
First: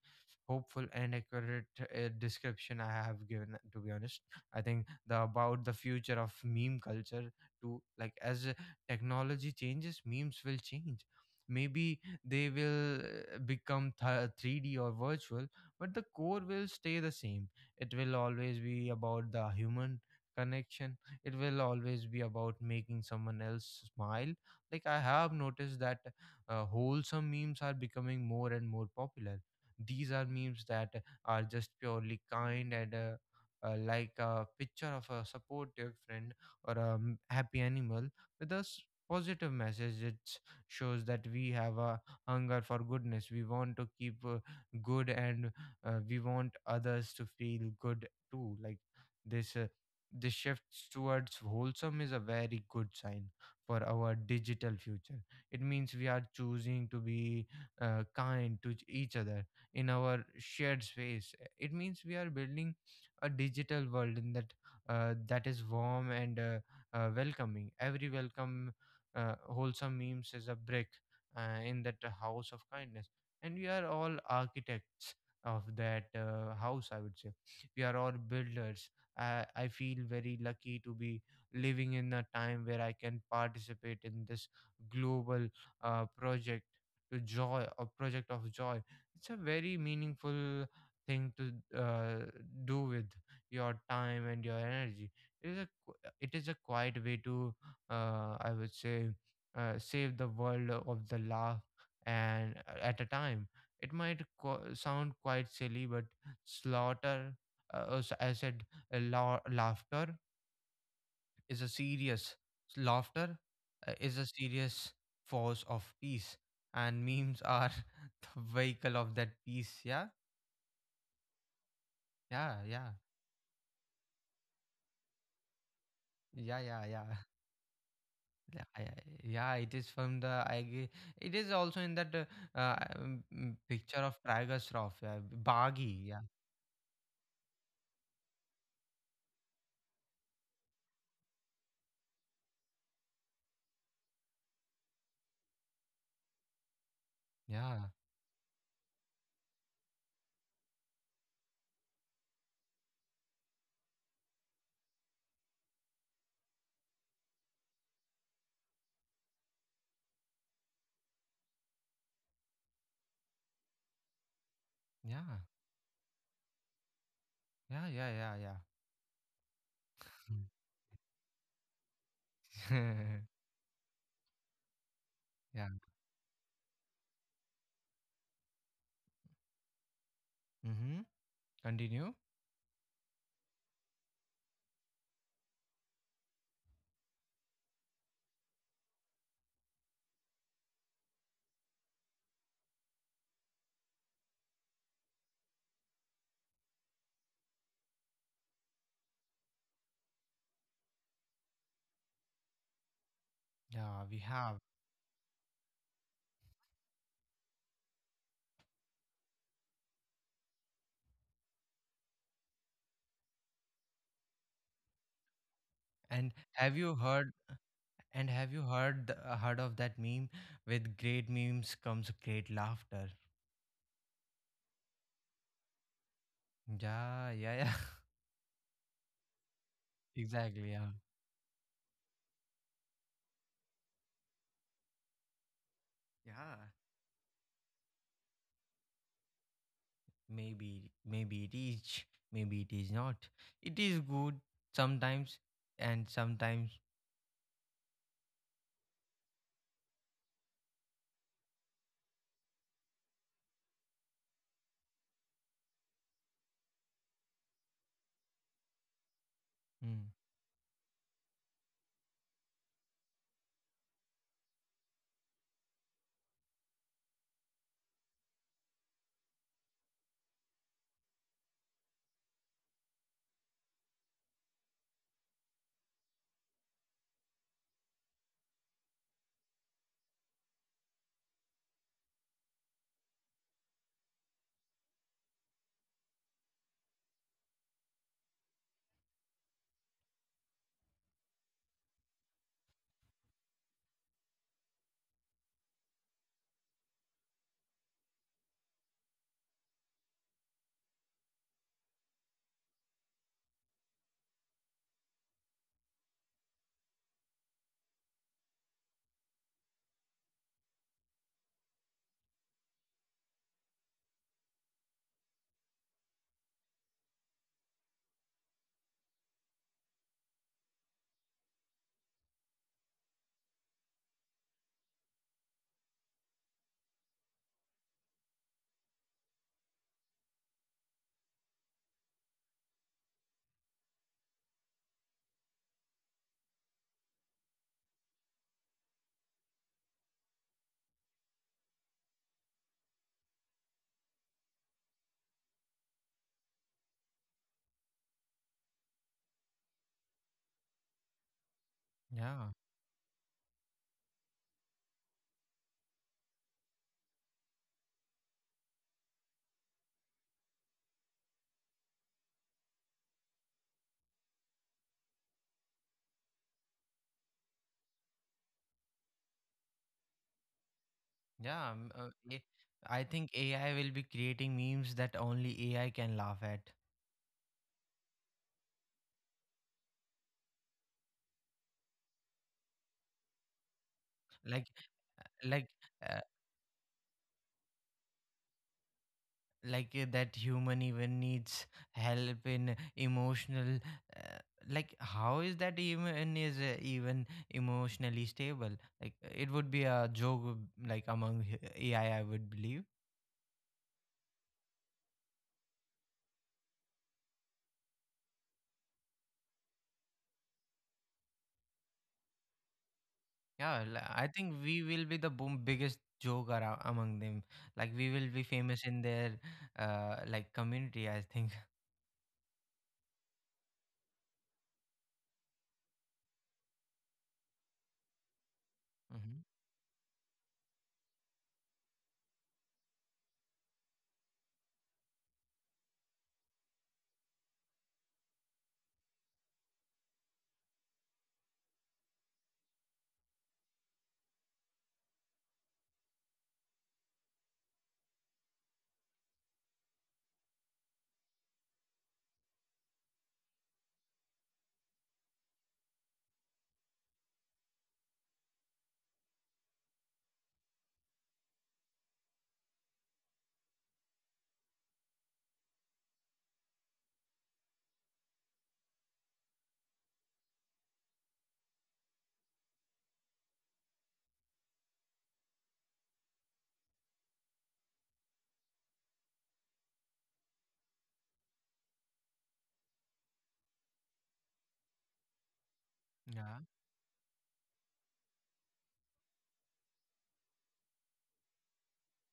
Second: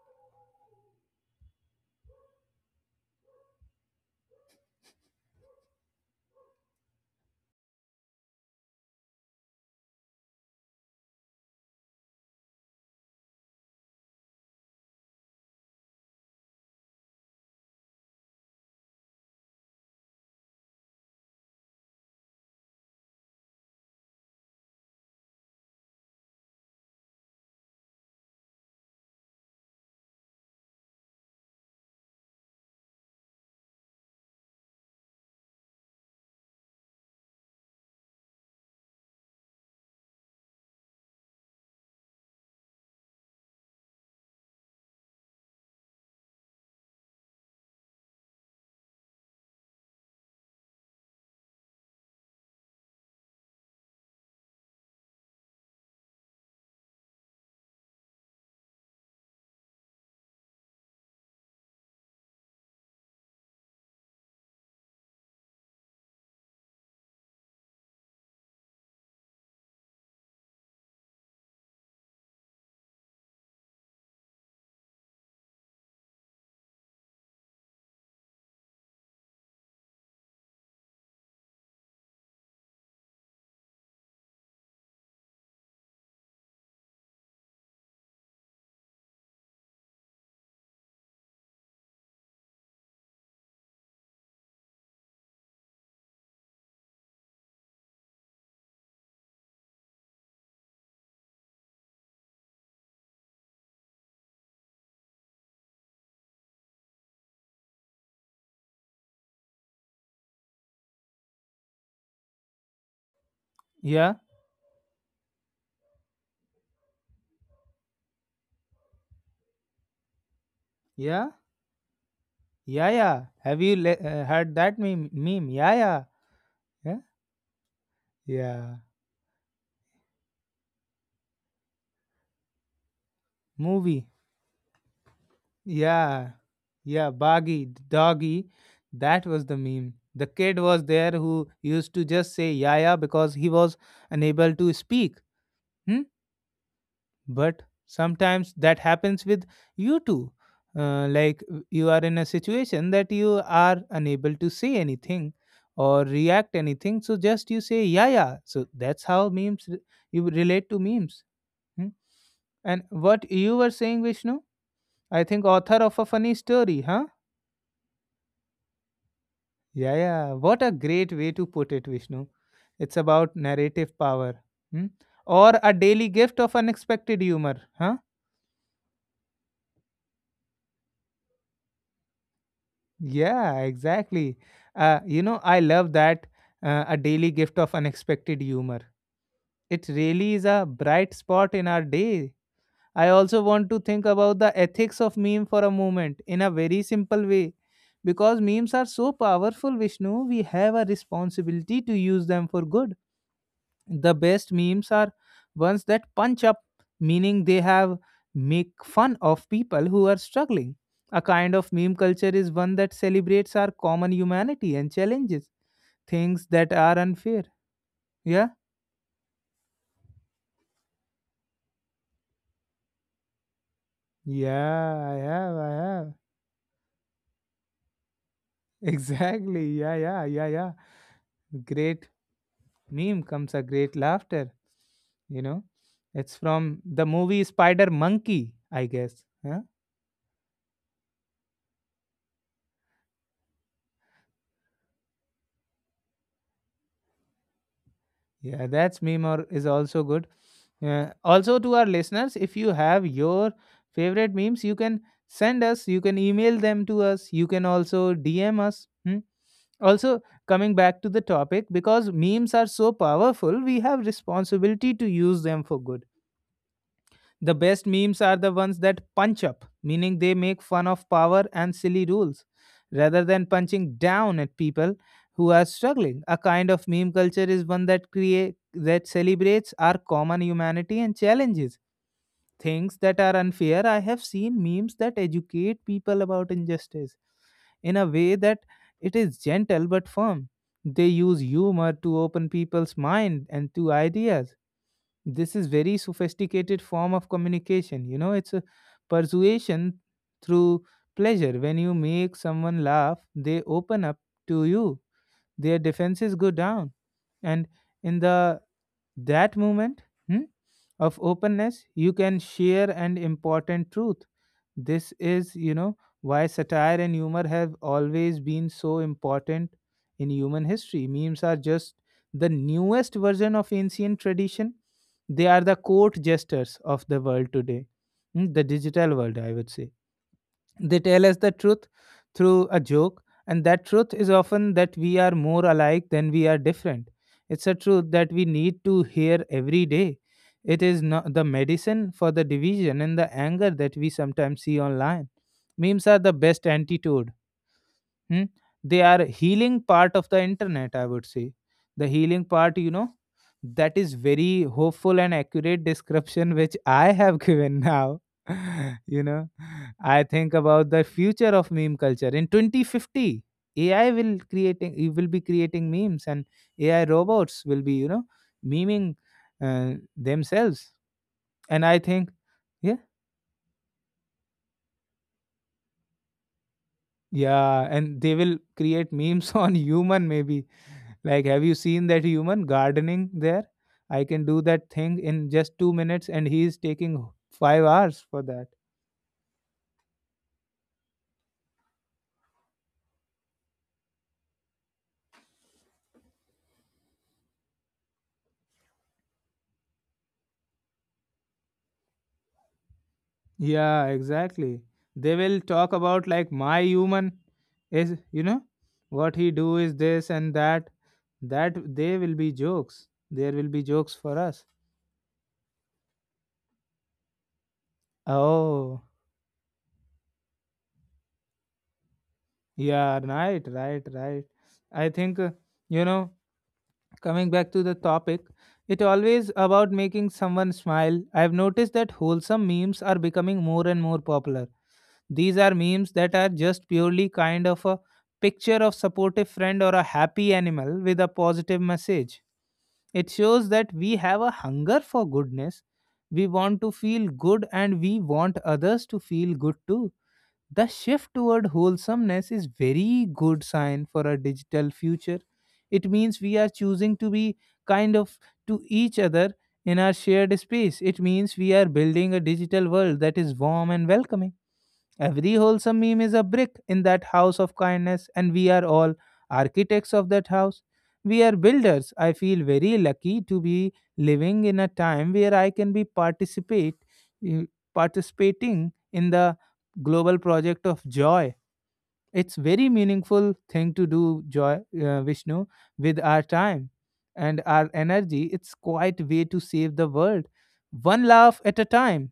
S2: hopeful and accurate description I have given, to be honest. I think the about the future of meme culture too. Like, as technology changes, memes will change. Maybe they will become 3D or virtual, but the core will stay the same. It will always be about the human connection. It will always be about making someone else smile. Like, I have noticed that wholesome memes are becoming more and more popular. These are memes that are just purely kind, and like a picture of a supportive friend or a happy animal with a positive message. It shows that we have a hunger for goodness. We want to keep good, and we want others to feel good too. Like this. This shift towards wholesome is a very good sign for our digital future. It means we are choosing to be kind to each other in our shared space. It means we are building a digital world in that that is warm and welcoming. Every welcome uh, wholesome memes is a brick in that house of kindness, and we are all architects of that house, I would say. We are all builders. I feel very lucky to be living in a time where I can participate in this global project to joy a project of joy. It's a very meaningful thing to uh, do with your time and your energy. It is a it is a quiet way to I would say save the world of the laugh and at a time. It might sound quite silly, but slaughter as I said, laughter is a serious laughter
S1: Yeah,
S2: is a serious force of peace, and memes are *laughs* the vehicle of that peace. Yeah.
S1: yeah,
S2: Yeah,
S1: yeah,
S2: yeah,
S1: yeah. Have you heard that meme? Meme, yeah, yeah,
S2: yeah, yeah,
S1: yeah,
S2: yeah. Yeah,
S1: yeah.
S2: yeah, it is from the. It is also in that picture
S1: Movie,
S2: of Tiger Shroff. Yeah, Baggy. Yeah,
S1: yeah, yeah, Baggy, Doggy, that was the meme. The kid was there who used to just say Yaya because he was unable to speak. Hmm? But
S2: yeah,
S1: sometimes that happens with you too. Like you are in a situation that you are unable to say anything or react anything, so just you say Yaya. So that's how memes you relate to memes. Hmm? And what you were saying, Vishnu? I
S2: yeah,
S1: think author of a funny story, huh?
S2: yeah, yeah, yeah, yeah,
S1: Yeah, yeah. What a great way to put it, Vishnu. It's about narrative power. Hmm? Or
S2: *laughs*
S1: a
S2: Yeah.
S1: daily gift of unexpected humor. Huh?
S2: Mm-hmm. Continue.
S1: Yeah, exactly. You know, I love that a daily gift of unexpected humor. It really is a bright spot in our day. I also want to think about the ethics of meme for a moment in a very simple way. Because memes are so powerful, Vishnu, we have a responsibility to use them for good.
S2: Yeah,
S1: The
S2: we
S1: best
S2: have.
S1: memes are ones that punch up, meaning they have make fun of people who are struggling. A kind of meme culture is one that celebrates our common humanity and challenges
S2: And
S1: things that
S2: have you
S1: are
S2: heard.
S1: unfair.
S2: And
S1: Yeah.
S2: have you heard of that meme? With great memes comes great laughter.
S1: Yeah, I have, I have.
S2: Yeah, yeah, yeah. *laughs*
S1: *laughs* Exactly. Yeah, yeah, yeah,
S2: Exactly.
S1: yeah.
S2: Yeah,
S1: Great meme comes a great laughter, you know. It's
S2: yeah.
S1: from the movie Spider Monkey, I guess.
S2: Maybe, maybe it is. Maybe it is not. It is good sometimes, and sometimes.
S1: Yeah, that's meme or is also good. Also to our listeners, if you have your favorite memes, you can send us, you can email them to us, you can also DM us. Hmm?
S2: Hmm.
S1: Also, coming back to the topic, because memes are so powerful, we have responsibility to use them for good. The best memes are the ones that punch up, meaning they make fun of power and silly rules, rather than punching down at people who are struggling. A kind of meme culture is one that create that celebrates our common humanity and challenges things that are unfair. I have seen memes that educate people about injustice in a way that it is gentle but firm. They use humor to open people's mind and to ideas. This is very sophisticated form of communication, you know. It's a persuasion through pleasure. When you make someone laugh, they open up to you, their defenses go down, and in the that moment, hmm, of openness, you can share an important truth. This is, you know, why satire and humor have always been so important in human history. Memes are just the newest version of ancient tradition. They are the court jesters of the world today, mm, the digital world, I would say. They tell us the truth through a joke, and that truth is often that we are more alike than we are different. It's a truth that we need to hear every day. It is not the medicine for the division and the anger that we sometimes see online. Memes are the best antidote. Hmm? They are healing part of the internet, I would say. The healing
S2: Yeah,
S1: part, you know, that is very hopeful and accurate description which I have given now. *laughs* You know, I think about the future of meme culture in 2050. AI will creating it will be creating memes, and AI robots will be, you know, memeing themselves.
S2: yeah.
S1: And I think, yeah,
S2: I think AI will be creating memes that only AI can laugh at.
S1: yeah, and they will create memes *laughs* on human maybe. Like, have you seen that human gardening there? I can do
S2: Like,
S1: that thing
S2: uh,
S1: in
S2: like
S1: just two
S2: uh,
S1: minutes, and he is taking 5 hours for that.
S2: that human even needs help in emotional uh, like how is that even is even emotionally stable. Like, it would be a joke like among AI, I would believe.
S1: Yeah, exactly. They will talk about like my human is, you know, what he do is this and that. That they will be jokes. There will
S2: Yeah,
S1: be jokes
S2: I
S1: for
S2: think
S1: us.
S2: we will be the boom biggest joke around among them. Like, we will be famous in
S1: Oh,
S2: their like community, I think.
S1: yeah, right, right, right. I think, you know, coming back to the topic, it
S2: *laughs* Hmm.
S1: always about making someone smile. I've noticed that wholesome memes are becoming more and more popular. These are memes that are just purely kind of a picture of supportive friend or a happy animal with a positive message. It shows that we have a hunger for goodness. We want to feel good and we want others to feel good too. The shift toward wholesomeness is very good sign for our digital future. It means we are choosing to be kind of to each other in our shared space. It means we are building a digital world that is warm and welcoming. Every wholesome meme is a brick in that house of kindness, and we are all architects of that house. We are builders. I feel very lucky to be living in a time where I can be participate, eh, participating in the global project of joy. It's very meaningful thing to do, joy Vishnu, with our
S2: Yeah.
S1: time and our energy. It's quite way to save the world, one laugh at a time.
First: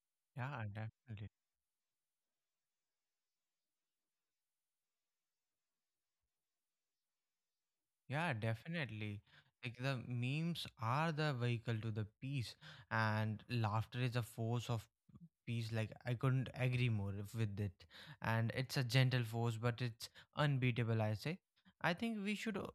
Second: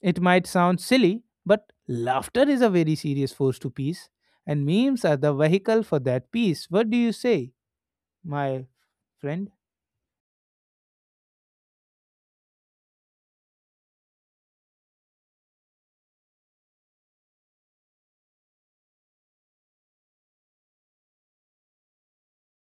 S1: It might
S2: Yeah,
S1: sound silly,
S2: definitely.
S1: but laughter is a very serious force to peace, and memes are the vehicle for that peace. What do you say,
S2: Yeah,
S1: my
S2: definitely.
S1: friend?
S2: Like, the memes are the vehicle to the peace, and laughter is a force of piece, like I couldn't agree more with it. And it's a gentle force, but it's unbeatable, I say. I think we should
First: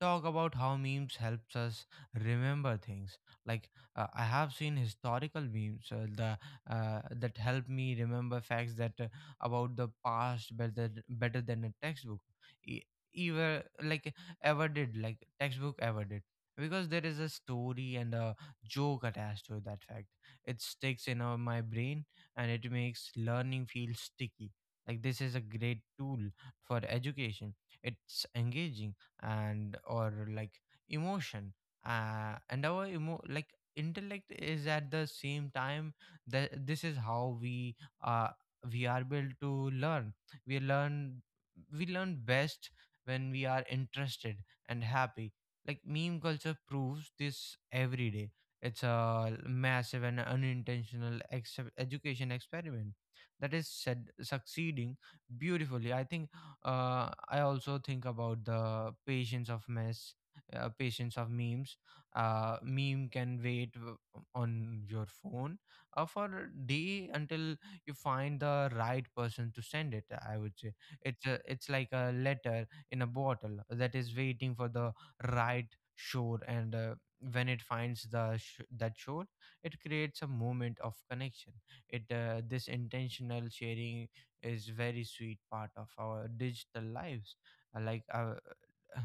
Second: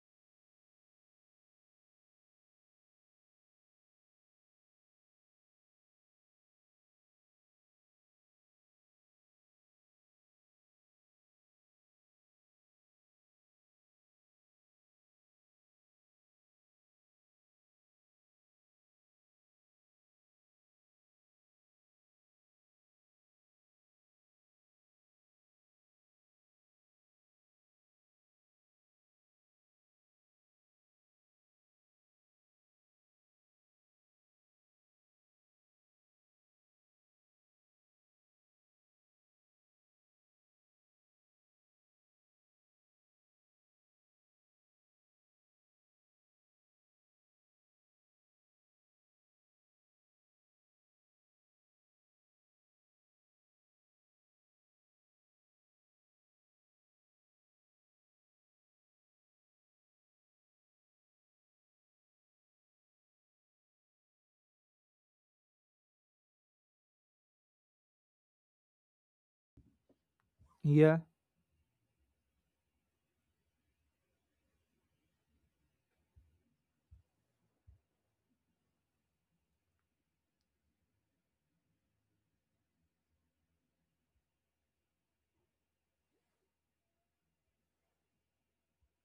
S2: talk about how memes helps us remember things. Like, I have seen historical memes, the that help me remember facts that about the past, better than a textbook e- ever, like like textbook ever did, because there is a story and a joke attached to that fact. It sticks in my brain, and it makes learning feel sticky. Like, this is a great tool for education. It's engaging and, or like, emotion. And our emo like intellect is at the same time, that this is how we, uh we are built to learn. We learn we learn best when we are interested and happy. Like, meme culture proves this every day. It's a massive and unintentional education experiment that is said succeeding beautifully. I think, I also think about the patience of patience of memes. Meme can wait, on your phone, for a day until you find the right person to send it. I would say,
S1: Yeah,
S2: it's like a letter in a bottle that is waiting for the right shore, and when it finds that show, it creates a moment of connection. It This intentional sharing is very sweet part of our digital lives. Uh, like uh, *sighs* uh,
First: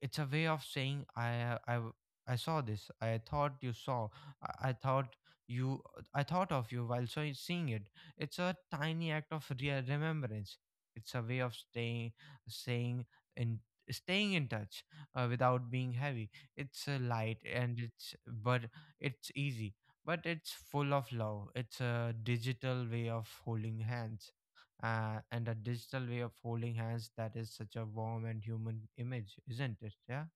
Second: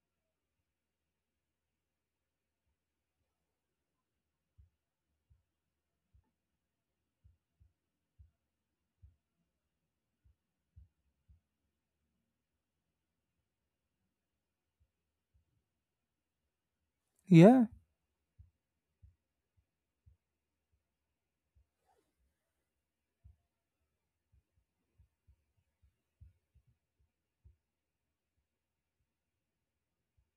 S2: it's a way of saying, I saw this, I thought you saw I thought you I thought of you while seeing it. It's a tiny act of real remembrance. It's a way of saying in staying in touch, without being heavy. It's light,
S1: yeah,
S2: and it's but it's easy, but it's full of love. It's a digital way of holding hands, and a digital way of holding hands that is such a warm and human image, isn't it? Yeah.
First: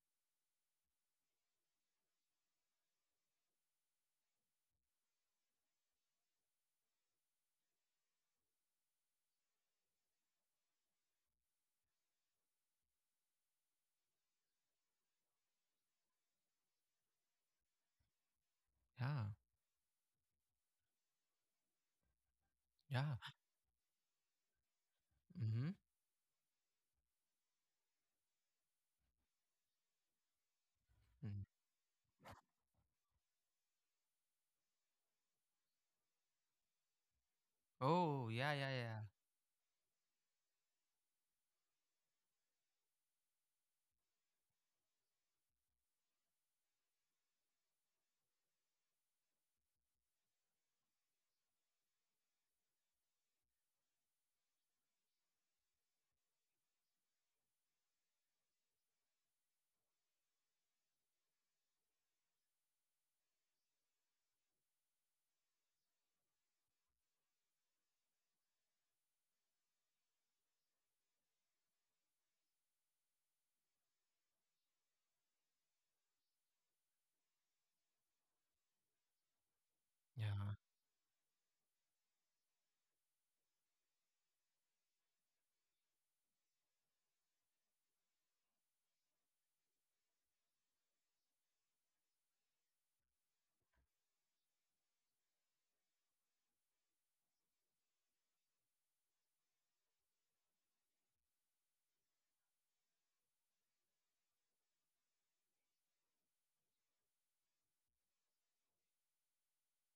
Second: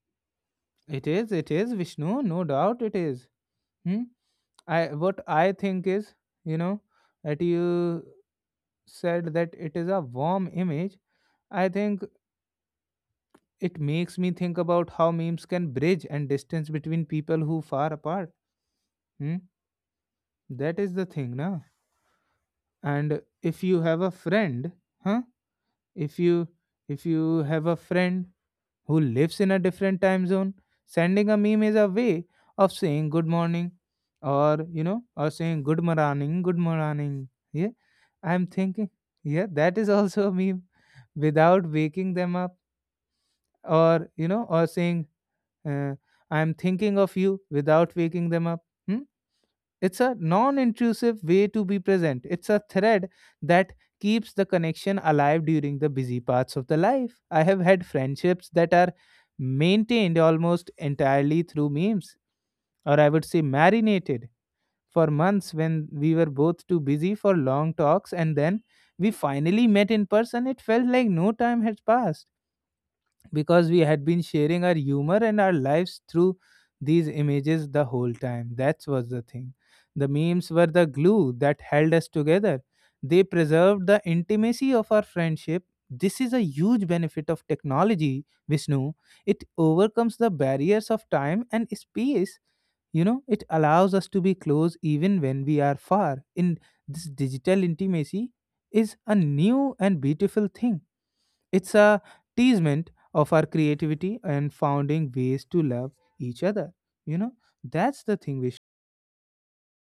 S1: it is, Vishnu, no doubt it is. Hmm? I what I think is, you know, that you said that it is a warm image. I think it makes me think about how memes can bridge and distance between people who far apart.
S2: Yeah,
S1: Hmm? That is the thing, na?
S2: yeah.
S1: And if you have a friend, huh?
S2: Mm-hmm.
S1: If you if you have a friend who lives in a different time zone, sending a
S2: Mm-hmm.
S1: meme is a way of saying good morning, or you know or saying good morning. Good morning, yeah,
S2: Oh,
S1: I'm
S2: yeah, yeah,
S1: thinking,
S2: yeah.
S1: yeah, that is also a meme without waking them up, or you know or saying uh, I'm thinking of you without waking them up. Hmm? It's a non intrusive way to be present. It's a thread that keeps the connection alive during the busy parts of the life. I have had friendships that are maintained almost entirely through memes, or I would say marinated, for months when we were both too busy for long talks and then we finally met in person. It felt like no time had passed because we had been sharing our humor and our lives through these images the whole time. That was the thing. The memes
S2: Yeah,
S1: were the glue that held us together. They preserved the intimacy of our friendship. This is a huge benefit of technology, Vishnu. It overcomes the barriers of time and space. You know, it allows us to be close even when we are far. In this digital intimacy is a new and beautiful thing. It's a teasement of our creativity and finding ways to love each other. You know, that's the thing we should.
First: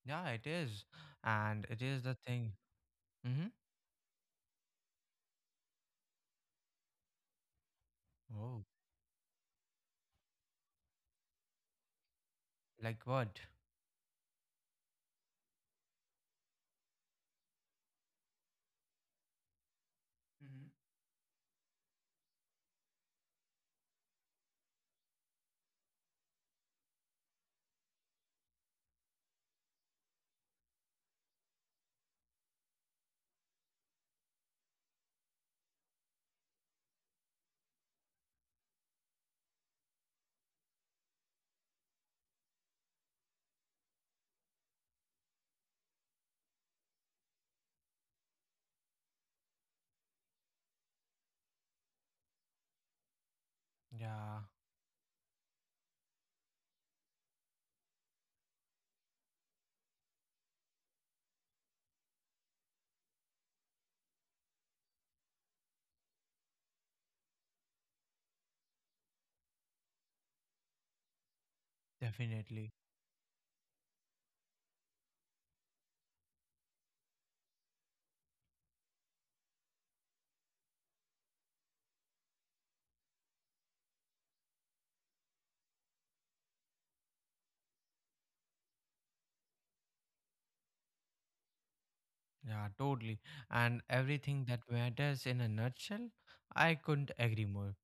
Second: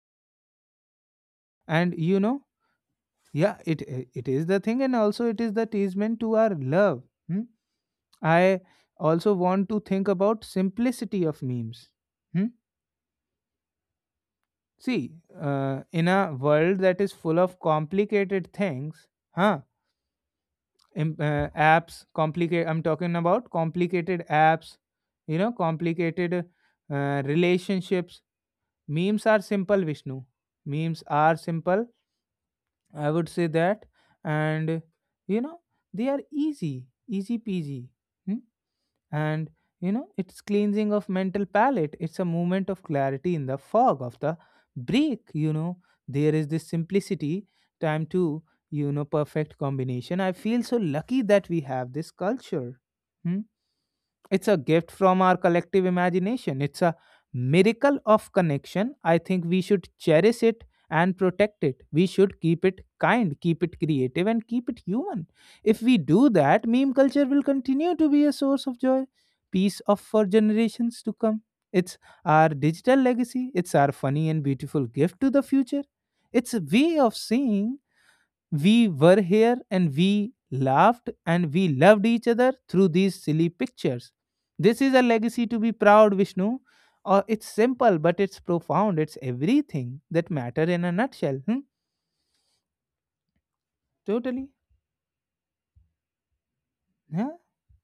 S2: yeah. It is, and it
S1: And
S2: is the
S1: you know,
S2: thing. Mm-hmm.
S1: yeah, it is the thing, and also it is the teasement to our love. Hmm? I
S2: Oh.
S1: also want to think about simplicity of memes. Hmm?
S2: Like what?
S1: See, in a world that is full of complicated things, huh?
S2: Mm-hmm.
S1: Apps, complicate. I'm talking about complicated apps. You know, complicated relationships. Memes are simple, Vishnu. Memes are simple. I would say that. And you know, they are easy, easy peasy. Hmm? And you know, it's cleansing of mental palate. It's a moment of clarity in the fog of the break. You know, there is this simplicity time to perfect combination. I feel so lucky that we have this culture. Hmm?
S2: Yeah,
S1: It's a gift from our collective imagination. It's a miracle of connection. I think we should cherish it and protect it. We should keep it kind, keep it creative, and keep it human. If we do that, meme culture will continue to be a source of joy, peace of for generations to come. It's our
S2: definitely.
S1: digital legacy. It's our funny and beautiful gift to the future. It's a way of saying we were here and we laughed and we loved each other through these silly pictures. This is a legacy to be proud, Vishnu. It's simple, but it's profound. It's everything that matter in a nutshell. Hmm?
S2: Yeah, totally. And everything
S1: Totally.
S2: that matters in a nutshell, I couldn't
S1: Yeah.
S2: agree more.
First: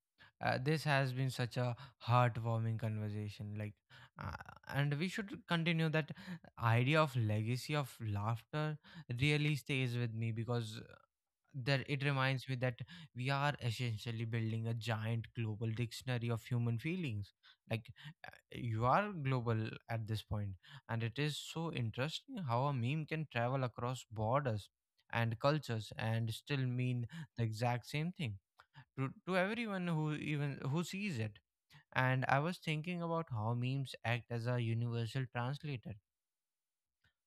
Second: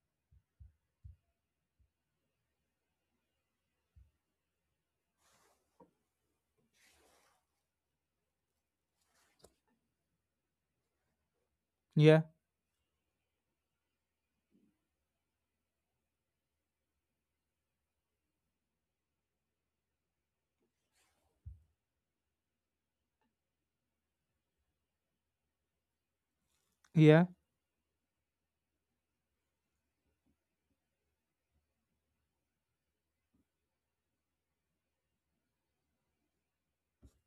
S2: This has been such a heartwarming conversation. Like, uh, and we should continue. That idea of legacy of laughter really stays with me, because that it
S1: Yeah.
S2: reminds me that we are essentially building a giant global dictionary of human feelings. Like, you are global at this point, and it is so interesting how a meme can travel across borders and cultures and still mean
S1: Yeah.
S2: the exact same thing to everyone who sees it. And I was thinking about how memes act as a universal translator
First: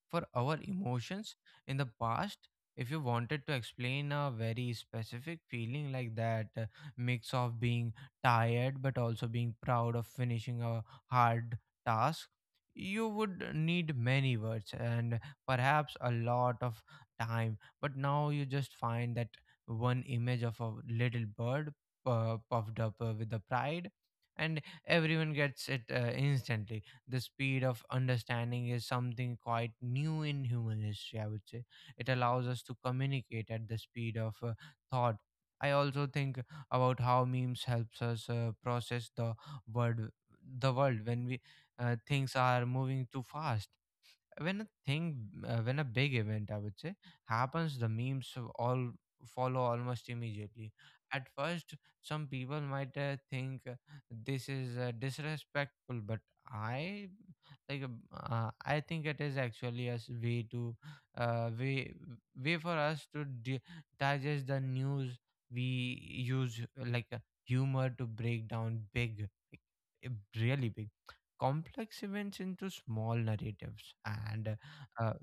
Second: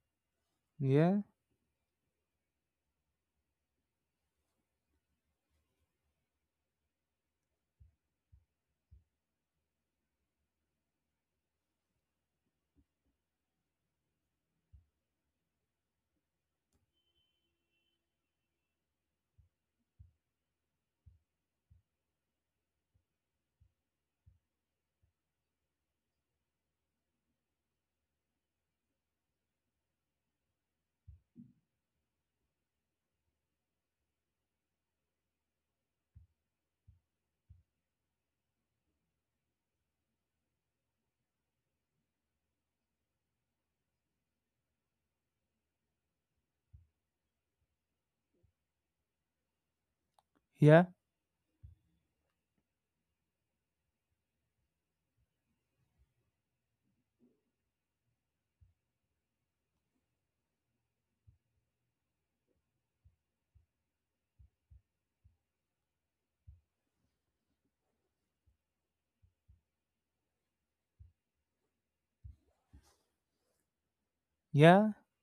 S2: for our
S1: Yeah.
S2: emotions. In the past, if you wanted to explain a very specific feeling, like that mix of being tired but also being proud of finishing a hard task, you would need many words and perhaps a lot of time. But now you just find that one image of a little bird, puffed up with the pride, and everyone gets it instantly. The speed of understanding is something quite new in human history, I would say. It allows us to communicate at the speed of thought. I also think about how memes helps us process world the world when we, things are moving too fast. When a big event, I would say, happens, the memes of all follow almost immediately.
S1: Yeah.
S2: At first, some people might think this is disrespectful, but i I think it is actually a s- way to way way for us to digest the news. We use like humor to break down uh, really big, complex events into small narratives, and
S1: Yeah.
S2: uh, uh,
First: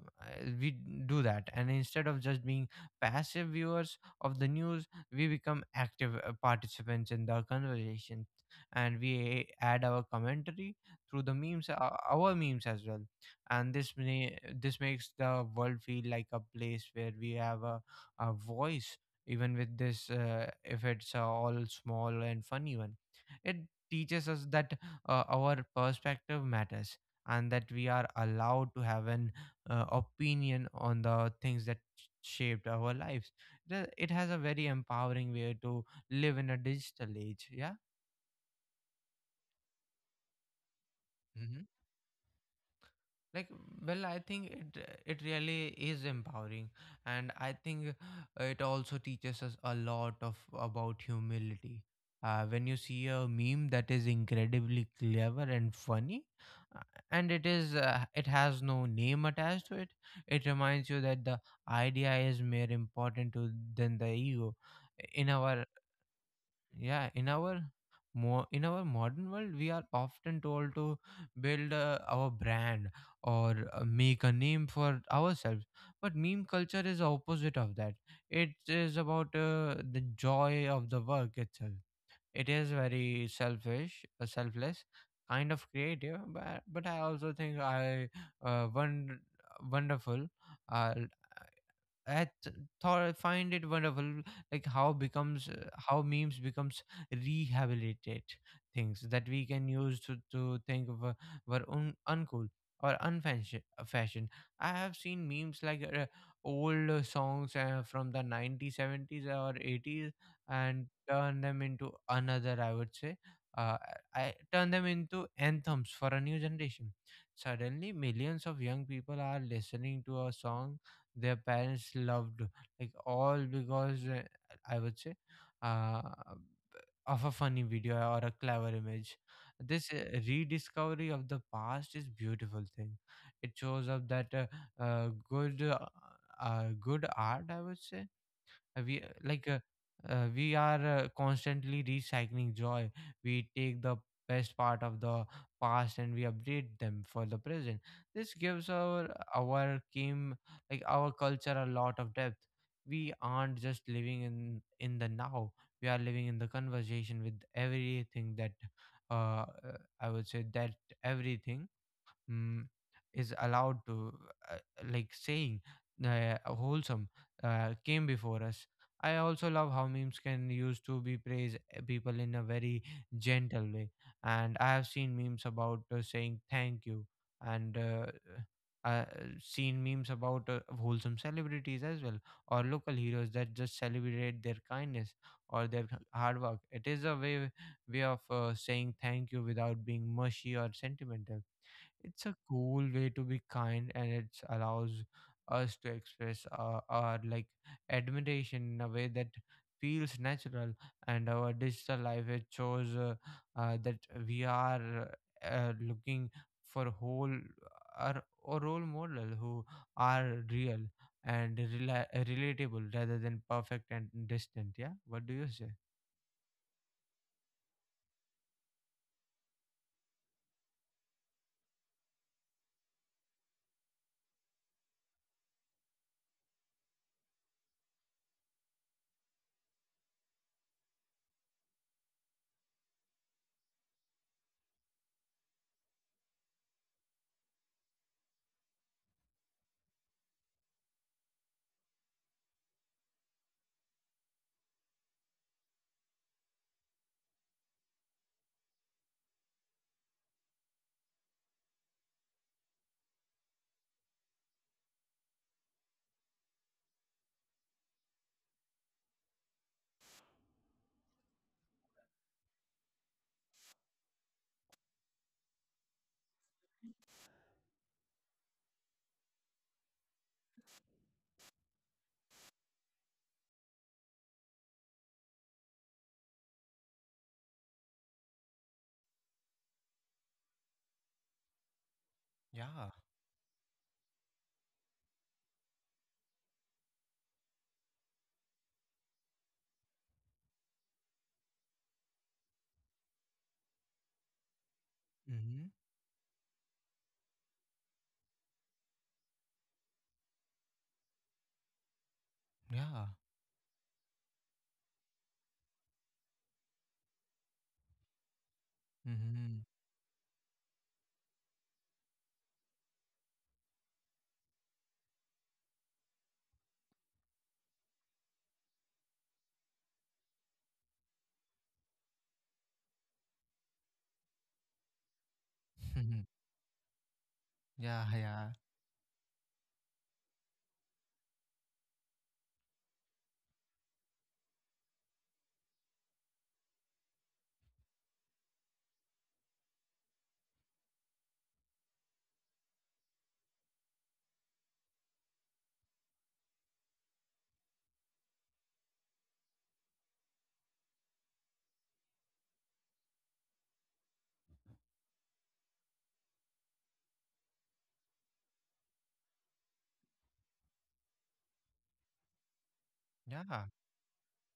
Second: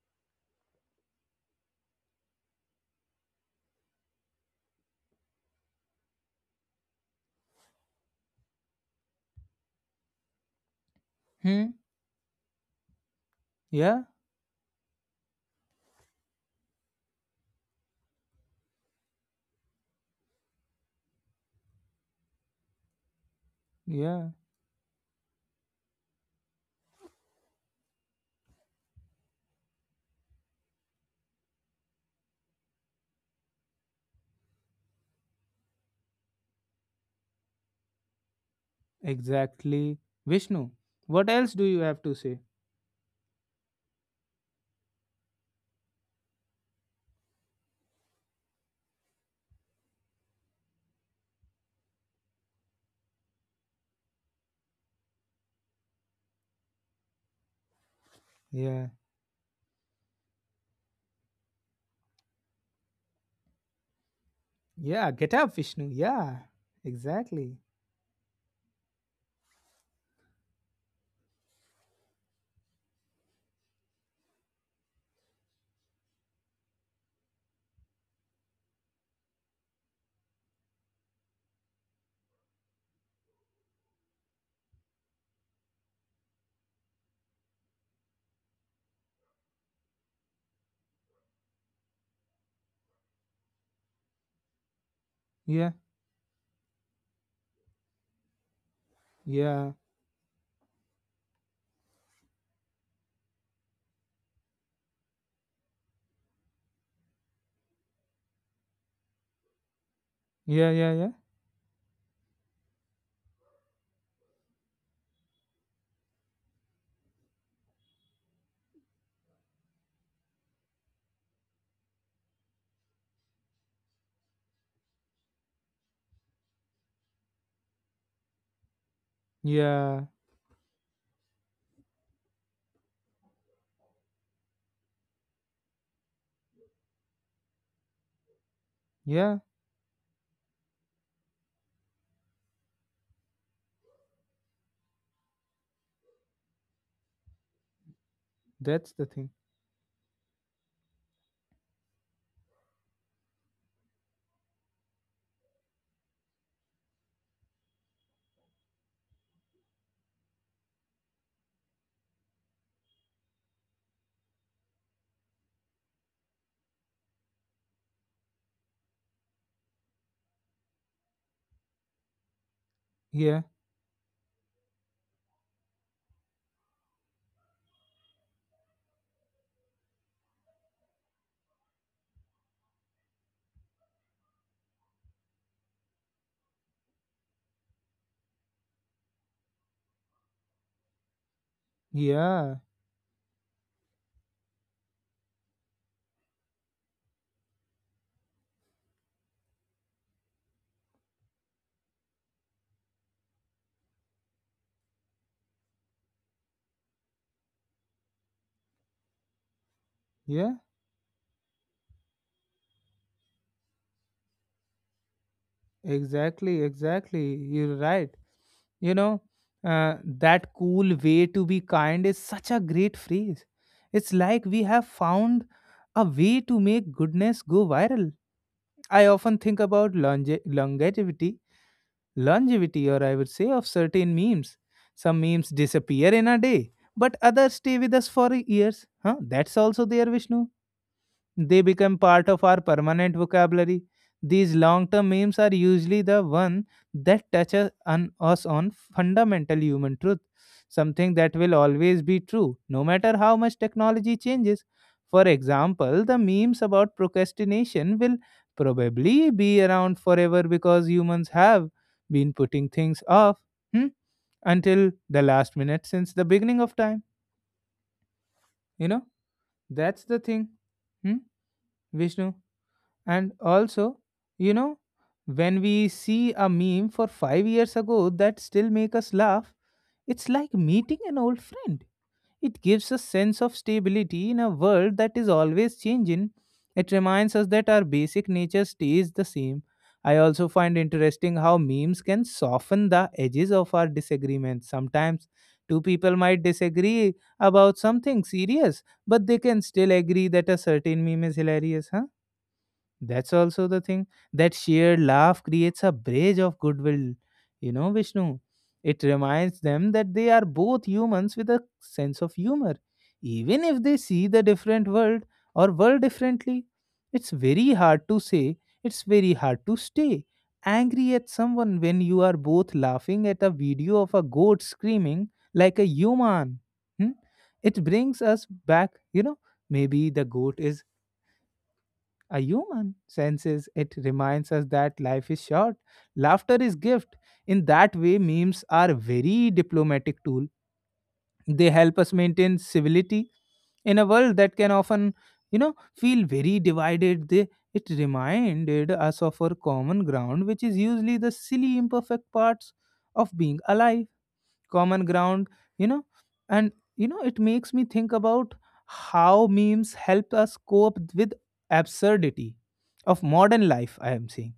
S2: we do that. And instead of just being passive viewers of the news, we become active participants in the conversation, and we add our commentary through the memes,
S1: Hmm.
S2: our memes as well. And
S1: Yeah.
S2: this makes the world feel like a place where we have a voice, even with this, if it's all small and funny one. It teaches
S1: Yeah.
S2: us that our perspective matters, and that we are allowed to have an opinion on the things that shaped our lives. It has a very empowering way to live in a digital age, yeah.
S1: Exactly. Vishnu, what else do
S2: Mm-hmm.
S1: you have to say?
S2: Like, well, I think it it really is empowering. And I think, it also teaches us a lot of about humility. When you see a meme that is incredibly clever and funny, uh, and it is it has no
S1: Yeah.
S2: name attached to it, it reminds you that the idea is more important than the ego.
S1: Yeah.
S2: In
S1: Get up,
S2: our
S1: Vishnu. Yeah.
S2: Yeah,
S1: Exactly.
S2: in our modern world we are often told to build our brand, or make a name for ourselves, but meme culture is opposite of that. It is about the joy of the work itself. It is very selfish selfless kind of creative, but I also think, I won- wonderful uh, I th- thought find it wonderful, like how becomes
S1: Yeah.
S2: how memes becomes rehabilitate things that we can
S1: Yeah.
S2: use to think of, were uncool or unfashion fashion. I have seen memes like old songs from the 90s, 70s, or 80s,
S1: Yeah.
S2: and
S1: Yeah. Yeah.
S2: turn them into another, I would say, uh, I turn them into anthems for a new generation. Suddenly, millions of young people are listening to a song their parents loved, like all because, I would say, uh, of a funny video or a clever image. This
S1: Yeah,
S2: rediscovery of the past is beautiful thing. It shows up that uh, good uh, good art, I would say, uh, we uh,
S1: yeah,
S2: like uh, we are constantly recycling joy. We take the best part of the past and we update them for the present. This gives
S1: that's the thing.
S2: our game like our culture a lot of depth. We aren't just living in the now, we are living in the conversation with everything that, I would say, that everything, mm, is allowed to, uh, like saying wholesome, came before us. I also love how memes can used to be praise, people in a very
S1: Yeah,
S2: gentle way, and I have seen memes about saying thank you, and uh, seen memes about wholesome celebrities as well, or local heroes that just celebrate their kindness or their hard work. It is a way of saying thank you without being mushy or sentimental. It's a
S1: yeah,
S2: cool way to be kind, and it allows us to express our like admiration in a way that feels natural. And our digital life, it shows that we are looking for whole or role model who are
S1: yeah,
S2: real and relatable, rather than perfect and distant. Yeah, what do you say?
S1: exactly, exactly. You're right. You know, that cool way to be kind is such a great phrase. It's like we have found a way to make goodness go viral. I often think about longevity, or I would say of certain memes. Some memes disappear in a day, but others stay with us for years. Huh? That's also there, Vishnu. They become part of our permanent vocabulary. These long term memes are usually the one that touches on us on fundamental human truth, something that will always be true, no matter how much technology changes. For example, the memes about procrastination will probably be around forever because humans have been putting things off. hmm, Until the last minute since the beginning of time. You know, that's the thing. Hmm? Vishnu? And also, you know, when we see a meme for 5 years ago that still make us laugh, it's like meeting an old friend. It gives
S2: Yeah.
S1: a sense of stability in a world that is always changing. It reminds us that our basic nature stays the same. I also find interesting how memes can soften the edges of our disagreements. Sometimes
S2: Mm-hmm.
S1: two people might disagree about something serious, but they can still agree that a certain meme is hilarious, huh?
S2: Yeah.
S1: That's also the thing. That shared laugh creates a bridge of goodwill. You know, Vishnu. It
S2: Mm-hmm.
S1: reminds them that they are both humans with a sense of humor. Even if they see the different world or world differently, it's very hard to say, it's very hard to stay angry at someone when you are both laughing at a video of a goat screaming like a human. Hmm?
S2: *laughs*
S1: It
S2: Yeah.
S1: brings us
S2: Yeah.
S1: back, you know, maybe the goat is a human senses. It reminds us that life is short, laughter is gift. In that way memes are very diplomatic tool. They help us maintain civility in a world that can often, you know, feel very divided. They it reminded us of our common ground, which is usually the silly imperfect parts of being alive. Common ground, you know. And you know, it makes me think about how memes help us cope with absurdity of modern
S2: Yeah.
S1: life, I am saying.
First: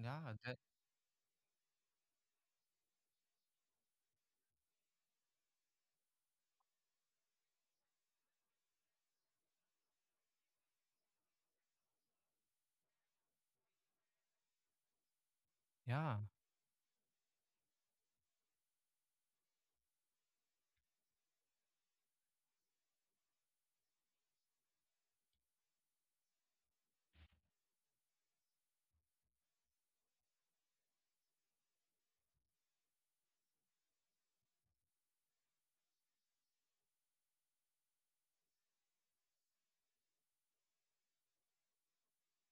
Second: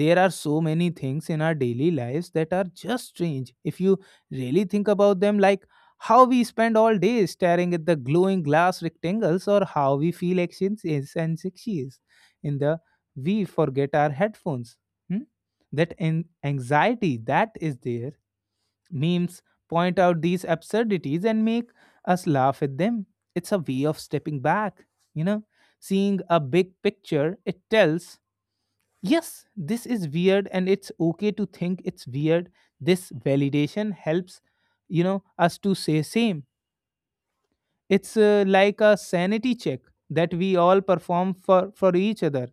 S1: There are so many things in our daily lives that are just strange if you really think about them, like how we spend all day staring at the glowing glass rectangles, or how we feel actions is and succeeds in the we forget our headphones. Hmm? That
S2: Yeah,
S1: anxiety that is there. Memes point out these absurdities and make us laugh at them. It's a way of stepping back, you know, seeing a big picture. It tells, yes, this is weird and it's okay to think it's weird. This validation helps, you know, us to say same. It's like a sanity check that we all perform for each other.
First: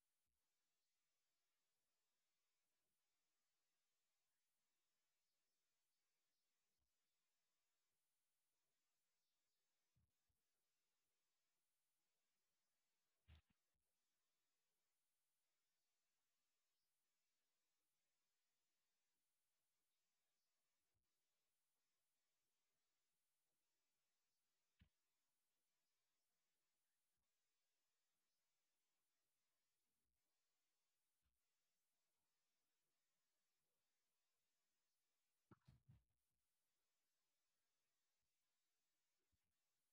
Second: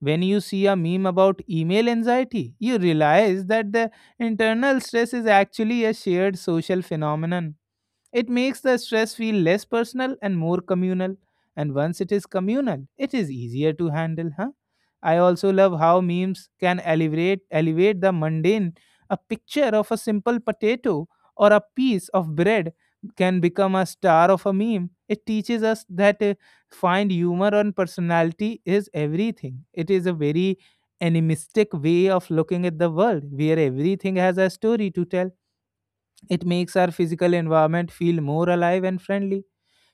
S1: When you see a meme about email anxiety, you realize that the internal stress is actually a shared social phenomenon. It makes the stress feel less personal and more communal. And once it is communal, it is easier to handle, huh? I also love how memes can elevate the mundane. A picture of a simple potato or a piece of bread can become a star of a meme. It teaches us that find humor and personality is everything. It is a very animistic way of looking at the world where everything has a story to tell. It makes our physical environment feel more alive and friendly.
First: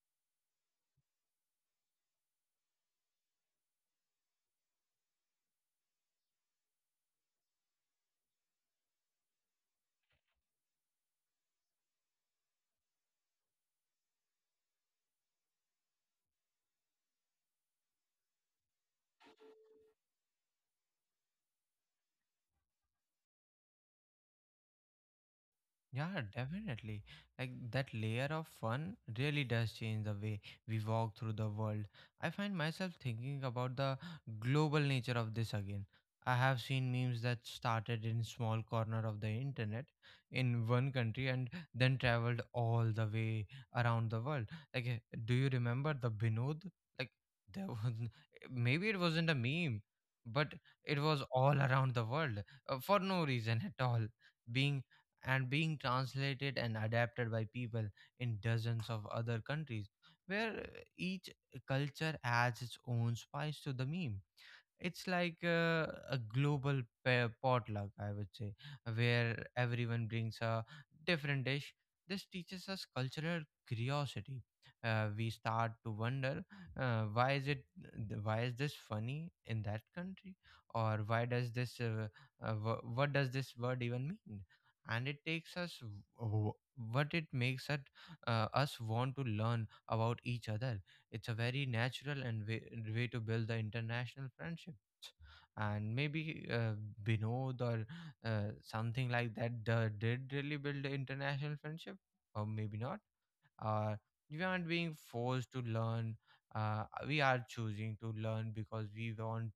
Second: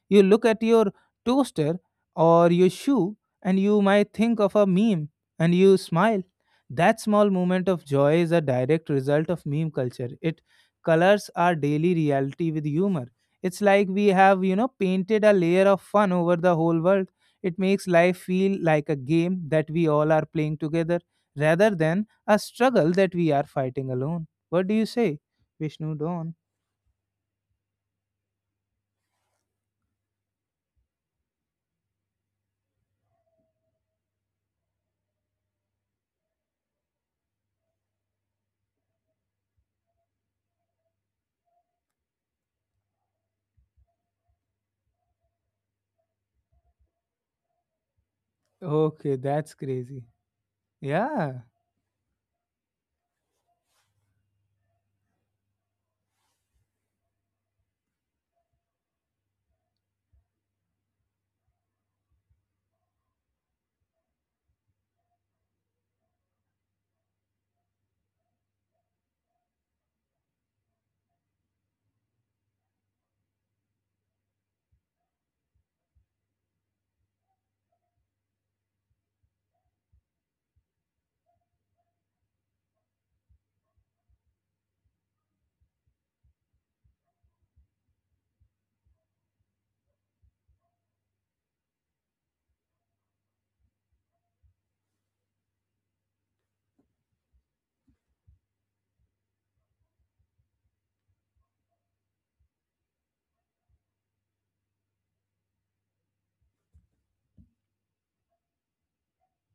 S1: You look at your toaster or your shoe and you might think of a meme and you smile. That small moment of joy is a direct result of meme culture. It colors our daily reality with humor. It's like we have, you know, painted a layer of fun over the whole world. It makes life feel like a game that we all are playing together rather than a struggle that we are fighting alone. What do you say, Vishnu
S2: yeah,
S1: Don?
S2: definitely. Like, that layer of fun really does change the way we walk through the world. I find myself thinking about the global nature of this again. I have seen memes that started in small corner of the internet in one country, and then traveled all the way around the world. Like, do you remember the Binod? Like, there was *laughs* maybe it
S1: Okay,
S2: wasn't a
S1: that's
S2: meme,
S1: crazy.
S2: but it was
S1: Yeah,
S2: all around the world, for no reason at all, being being translated and adapted by people in dozens of other countries, where each culture adds its own spice to the meme. It's like, a global pair potluck, I would say, where everyone brings a different dish. This teaches us cultural curiosity. We start to wonder, uh, why is it why is this funny in that country, or why does this wh- what does this word even mean. And it takes us w- w- what it makes us want to learn about each other. It's a very natural way to build the international friendships. And maybe, Binod or something like that did really build the international friendship, or maybe not, or we aren't being forced to learn, we are choosing to learn because we want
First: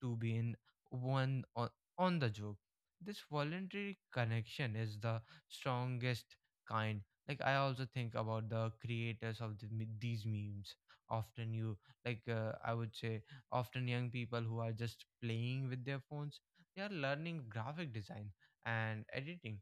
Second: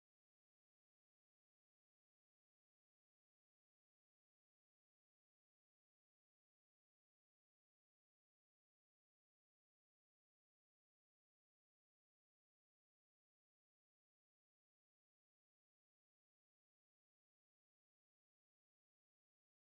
S2: to be in one on, on the job. This voluntary connection is the strongest kind. Like, I also think about the creators of these memes, often you like I would say, often young people who are just playing with their phones. They are learning graphic design and editing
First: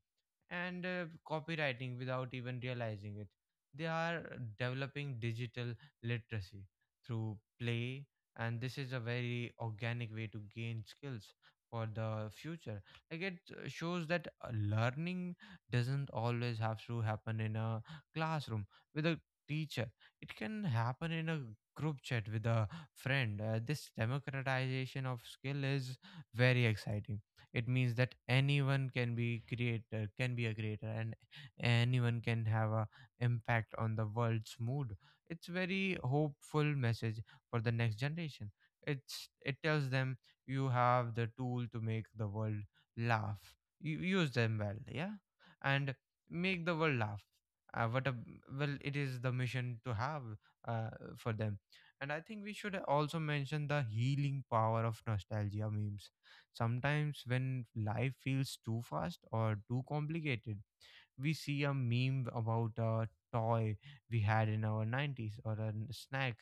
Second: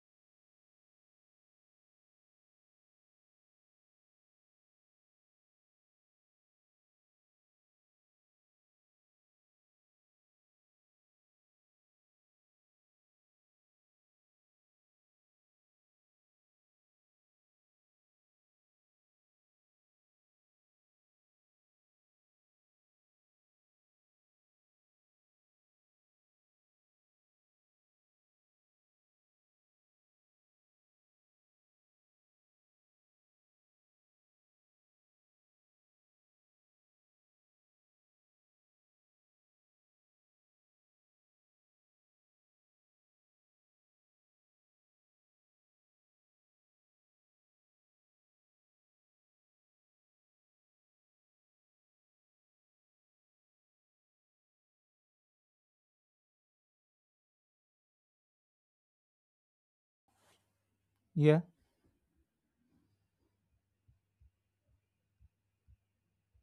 S2: and copywriting without even realizing it. They are developing digital literacy through play, and this is a very organic way to gain skills for the future. Like, it shows that learning doesn't always have to happen in a classroom with a teacher, it can happen in a group chat with a friend. This democratization of skill is very exciting. It means that anyone can be creator can be a creator, and anyone can have a impact on the world's mood. It's very hopeful message for the next generation. It tells them you have the tool to make the world laugh. You use them well, yeah, and make the world laugh. Uh, what a it is the mission to have uh, for them. And I think we should also mention the healing power of nostalgia memes. Sometimes when life feels too fast or too complicated we
S1: yeah,
S2: see a meme about a toy we had in our 90s or a snack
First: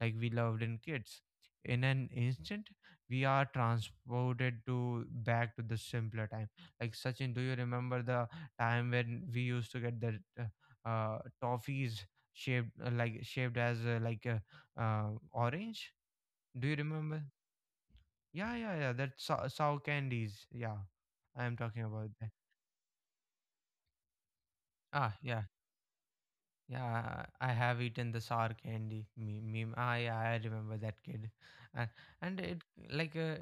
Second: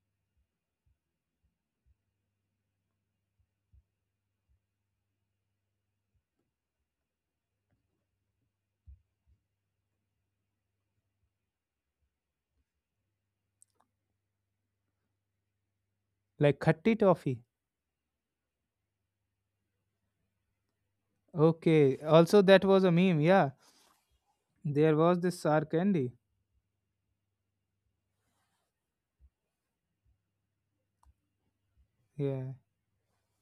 S2: like we loved in kids. In an instant we are transported to back to the simpler time. Like Sachin, do you remember the time when we used to get the toffees shaped like shaped as orange?
S1: like
S2: Do you
S1: khatti
S2: remember?
S1: toffee.
S2: Yeah, that's sour candies, yeah. I am talking
S1: Okay,
S2: about that.
S1: also that was a meme. Yeah, there
S2: Ah,
S1: was this
S2: yeah.
S1: sour candy.
S2: Yeah, I have eaten the sour candy meme. Ah, yeah, I remember that kid, and and
S1: Yeah,
S2: it like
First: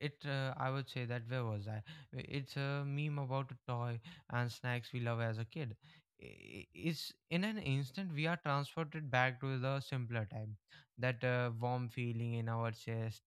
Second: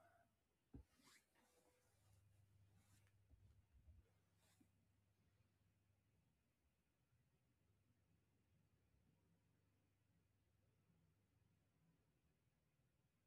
S2: it. I would say that, where was I? It's a meme about a toy and snacks we love as a kid. I- It's in an instant we are transported back to the simpler time. That warm feeling in our chest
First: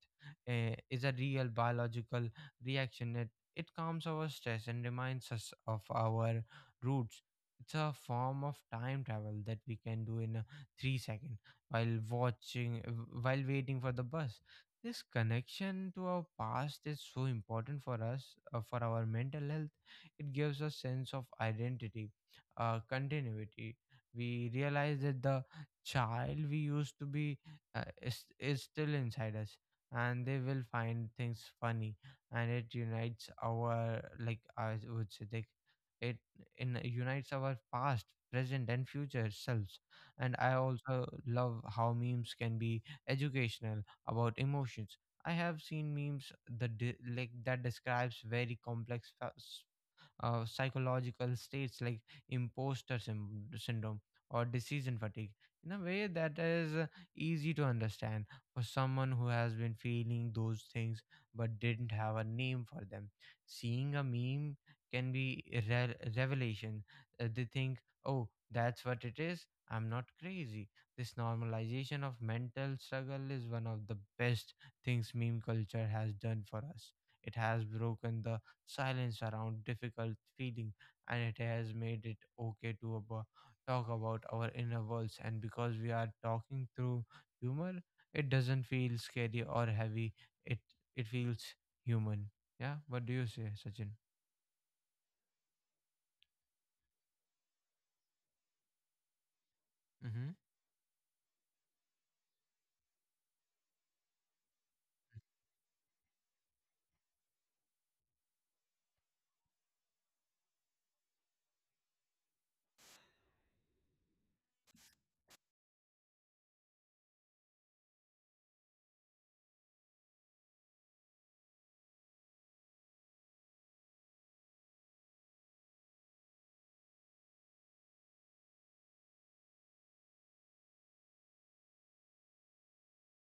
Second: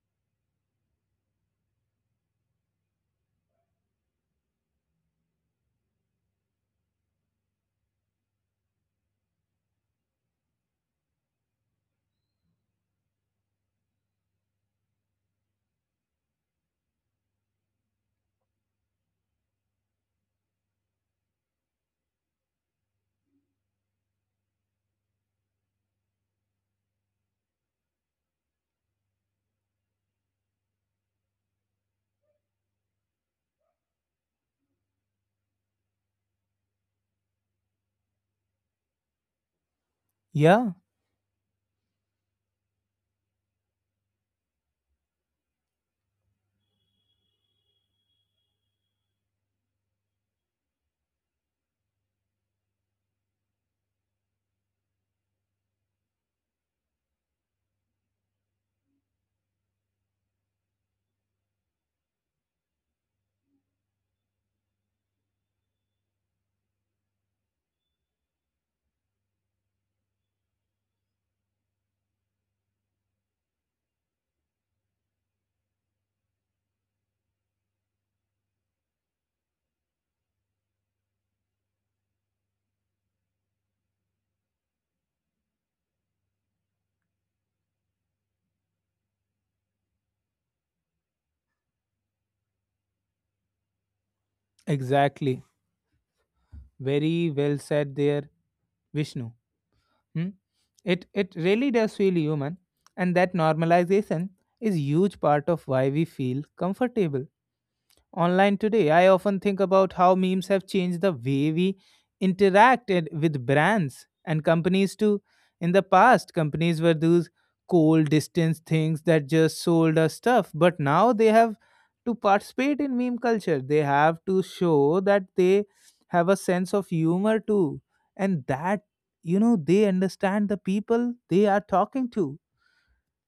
S2: is a real biological reaction. It calms our stress and reminds us of our roots. It's a form of time travel that we can do in a 3-second while watching, while waiting for the bus. This connection to our past is so important for us, for our mental health. It gives us sense of identity, continuity. We realize that the child we used to be is still inside us and they will find things funny and it unites our, like I would say, like it in unites our past, present and future selves. And I
S1: yeah,
S2: also love how memes can be educational about emotions. I have seen memes like that describes very complex psychological states like imposter syndrome or decision fatigue in a way that is easy to understand for someone who has been feeling those things but didn't have a name for them. Seeing a meme can be revelation. They think, oh, that's what it is. I'm not crazy. This normalization of mental struggle is one of the best things meme culture has done for us. It has broken the silence around difficult feeling, and it has made it okay to talk about our inner worlds. And because we are talking through humor it doesn't feel scary or heavy. It it feels human. Yeah, what do you say, Sachin?
S1: exactly. Very well said there, Vishnu. Hmm?
S2: Mm-hmm.
S1: It really does feel human, and that normalization is huge part of why we feel comfortable online today. I often think about how memes have changed the way we interacted with brands and companies too. In the past, companies were those cold, distant things that just sold us stuff, but now they have to participate in meme culture. They have to show that they have a sense of humor too, and that you know they understand the people they are talking to.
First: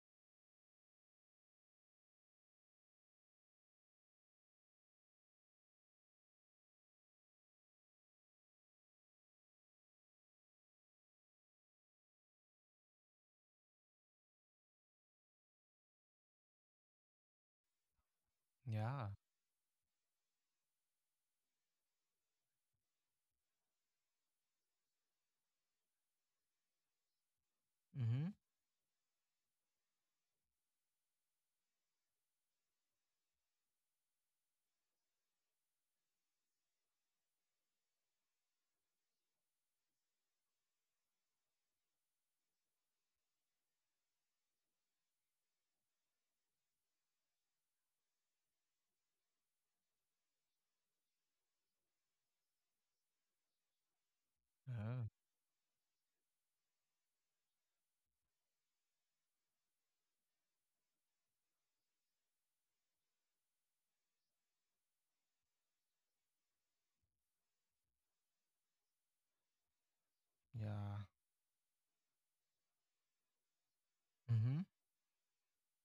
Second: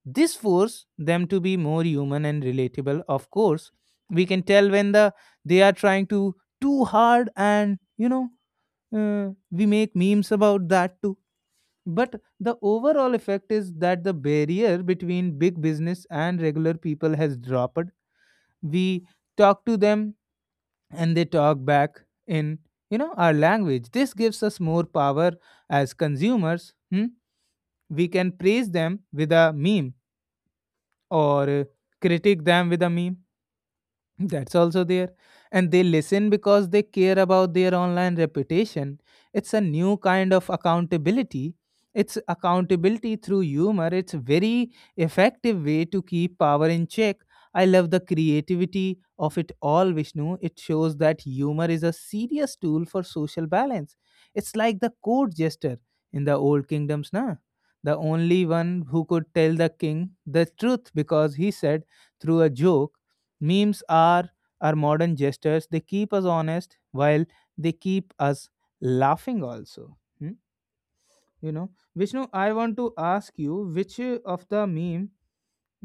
S1: This forces them to be more human and relatable. Of course, we can tell when they are trying to too hard, and you know, we make memes about that too. But the overall effect is that the barrier between big business and regular people has dropped. We
S2: Yeah.
S1: talk to them and they talk back in our language. This gives us more power as consumers. Hmm? We
S2: Mm-hmm.
S1: can praise them with a meme or critique them with a meme. That's also there. And they listen because they care about their online reputation. It's a new kind of accountability. It's accountability through humor. It's very effective way to keep power in check. I love the creativity of it all, Vishnu. It shows that humor is a serious tool for social balance. It's like the
S2: Oh.
S1: court jester in the old kingdoms, na? The only one who could tell the king the truth because he said through a joke. Memes are our modern gestures. They keep us honest while they keep us laughing also. Hmm?
S2: Yeah.
S1: You know, Vishnu, I want to ask you which of
S2: Mm-hmm.
S1: the meme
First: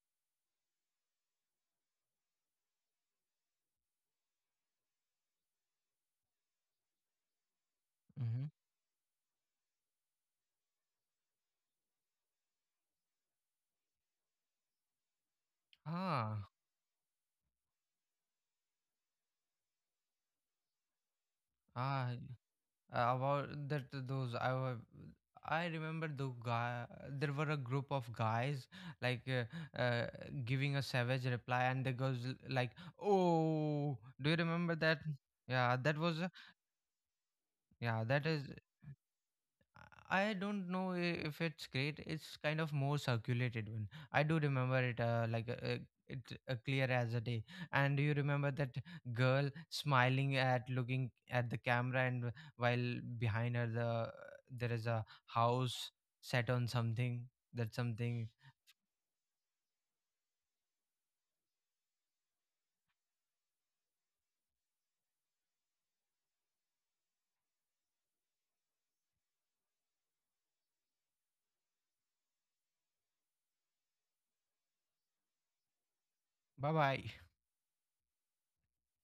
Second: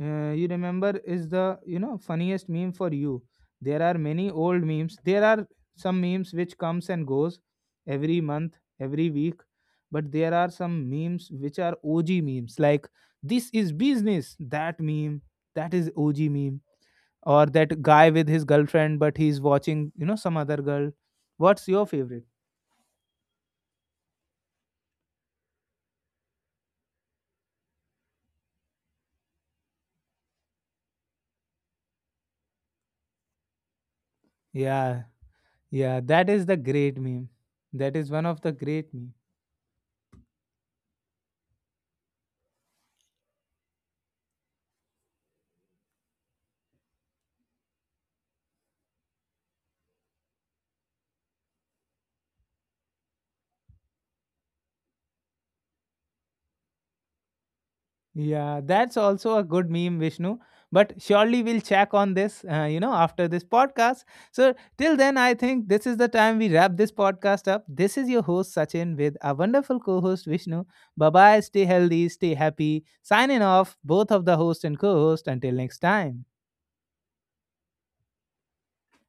S1: you remember is the funniest meme for you. There are many old memes. There are some memes which comes and goes every
S2: Mm-hmm.
S1: month, every week, but there are some memes which are OG memes like this is business. That meme, that is OG
S2: Ah.
S1: meme, or that guy with his girlfriend but he's watching, you know, some other girl. What's your
S2: Ah.
S1: favorite?
S2: About that, those I were, I remember the guy, there were a group of guys like giving a savage reply and the girls like, oh, do you remember that?
S1: Yeah,
S2: Yeah,
S1: yeah, that is the great meme, that
S2: yeah
S1: is one
S2: that
S1: of
S2: is.
S1: the great meme.
S2: I don't know if it's great. It's kind of more circulated one. I do remember it it clear as a day. And do you remember that girl smiling at looking at the camera, and while behind her the there is a house set on something. That something.
S1: Yeah, that's also a good meme, Vishnu, but surely we'll check on this after this podcast. So till then, I think this is the time we wrap this podcast up. This is your host Sachin with our wonderful co-host Vishnu. Bye bye, stay healthy, stay happy. Signing off, both of the host and co-host, until next time.
S2: Bye bye.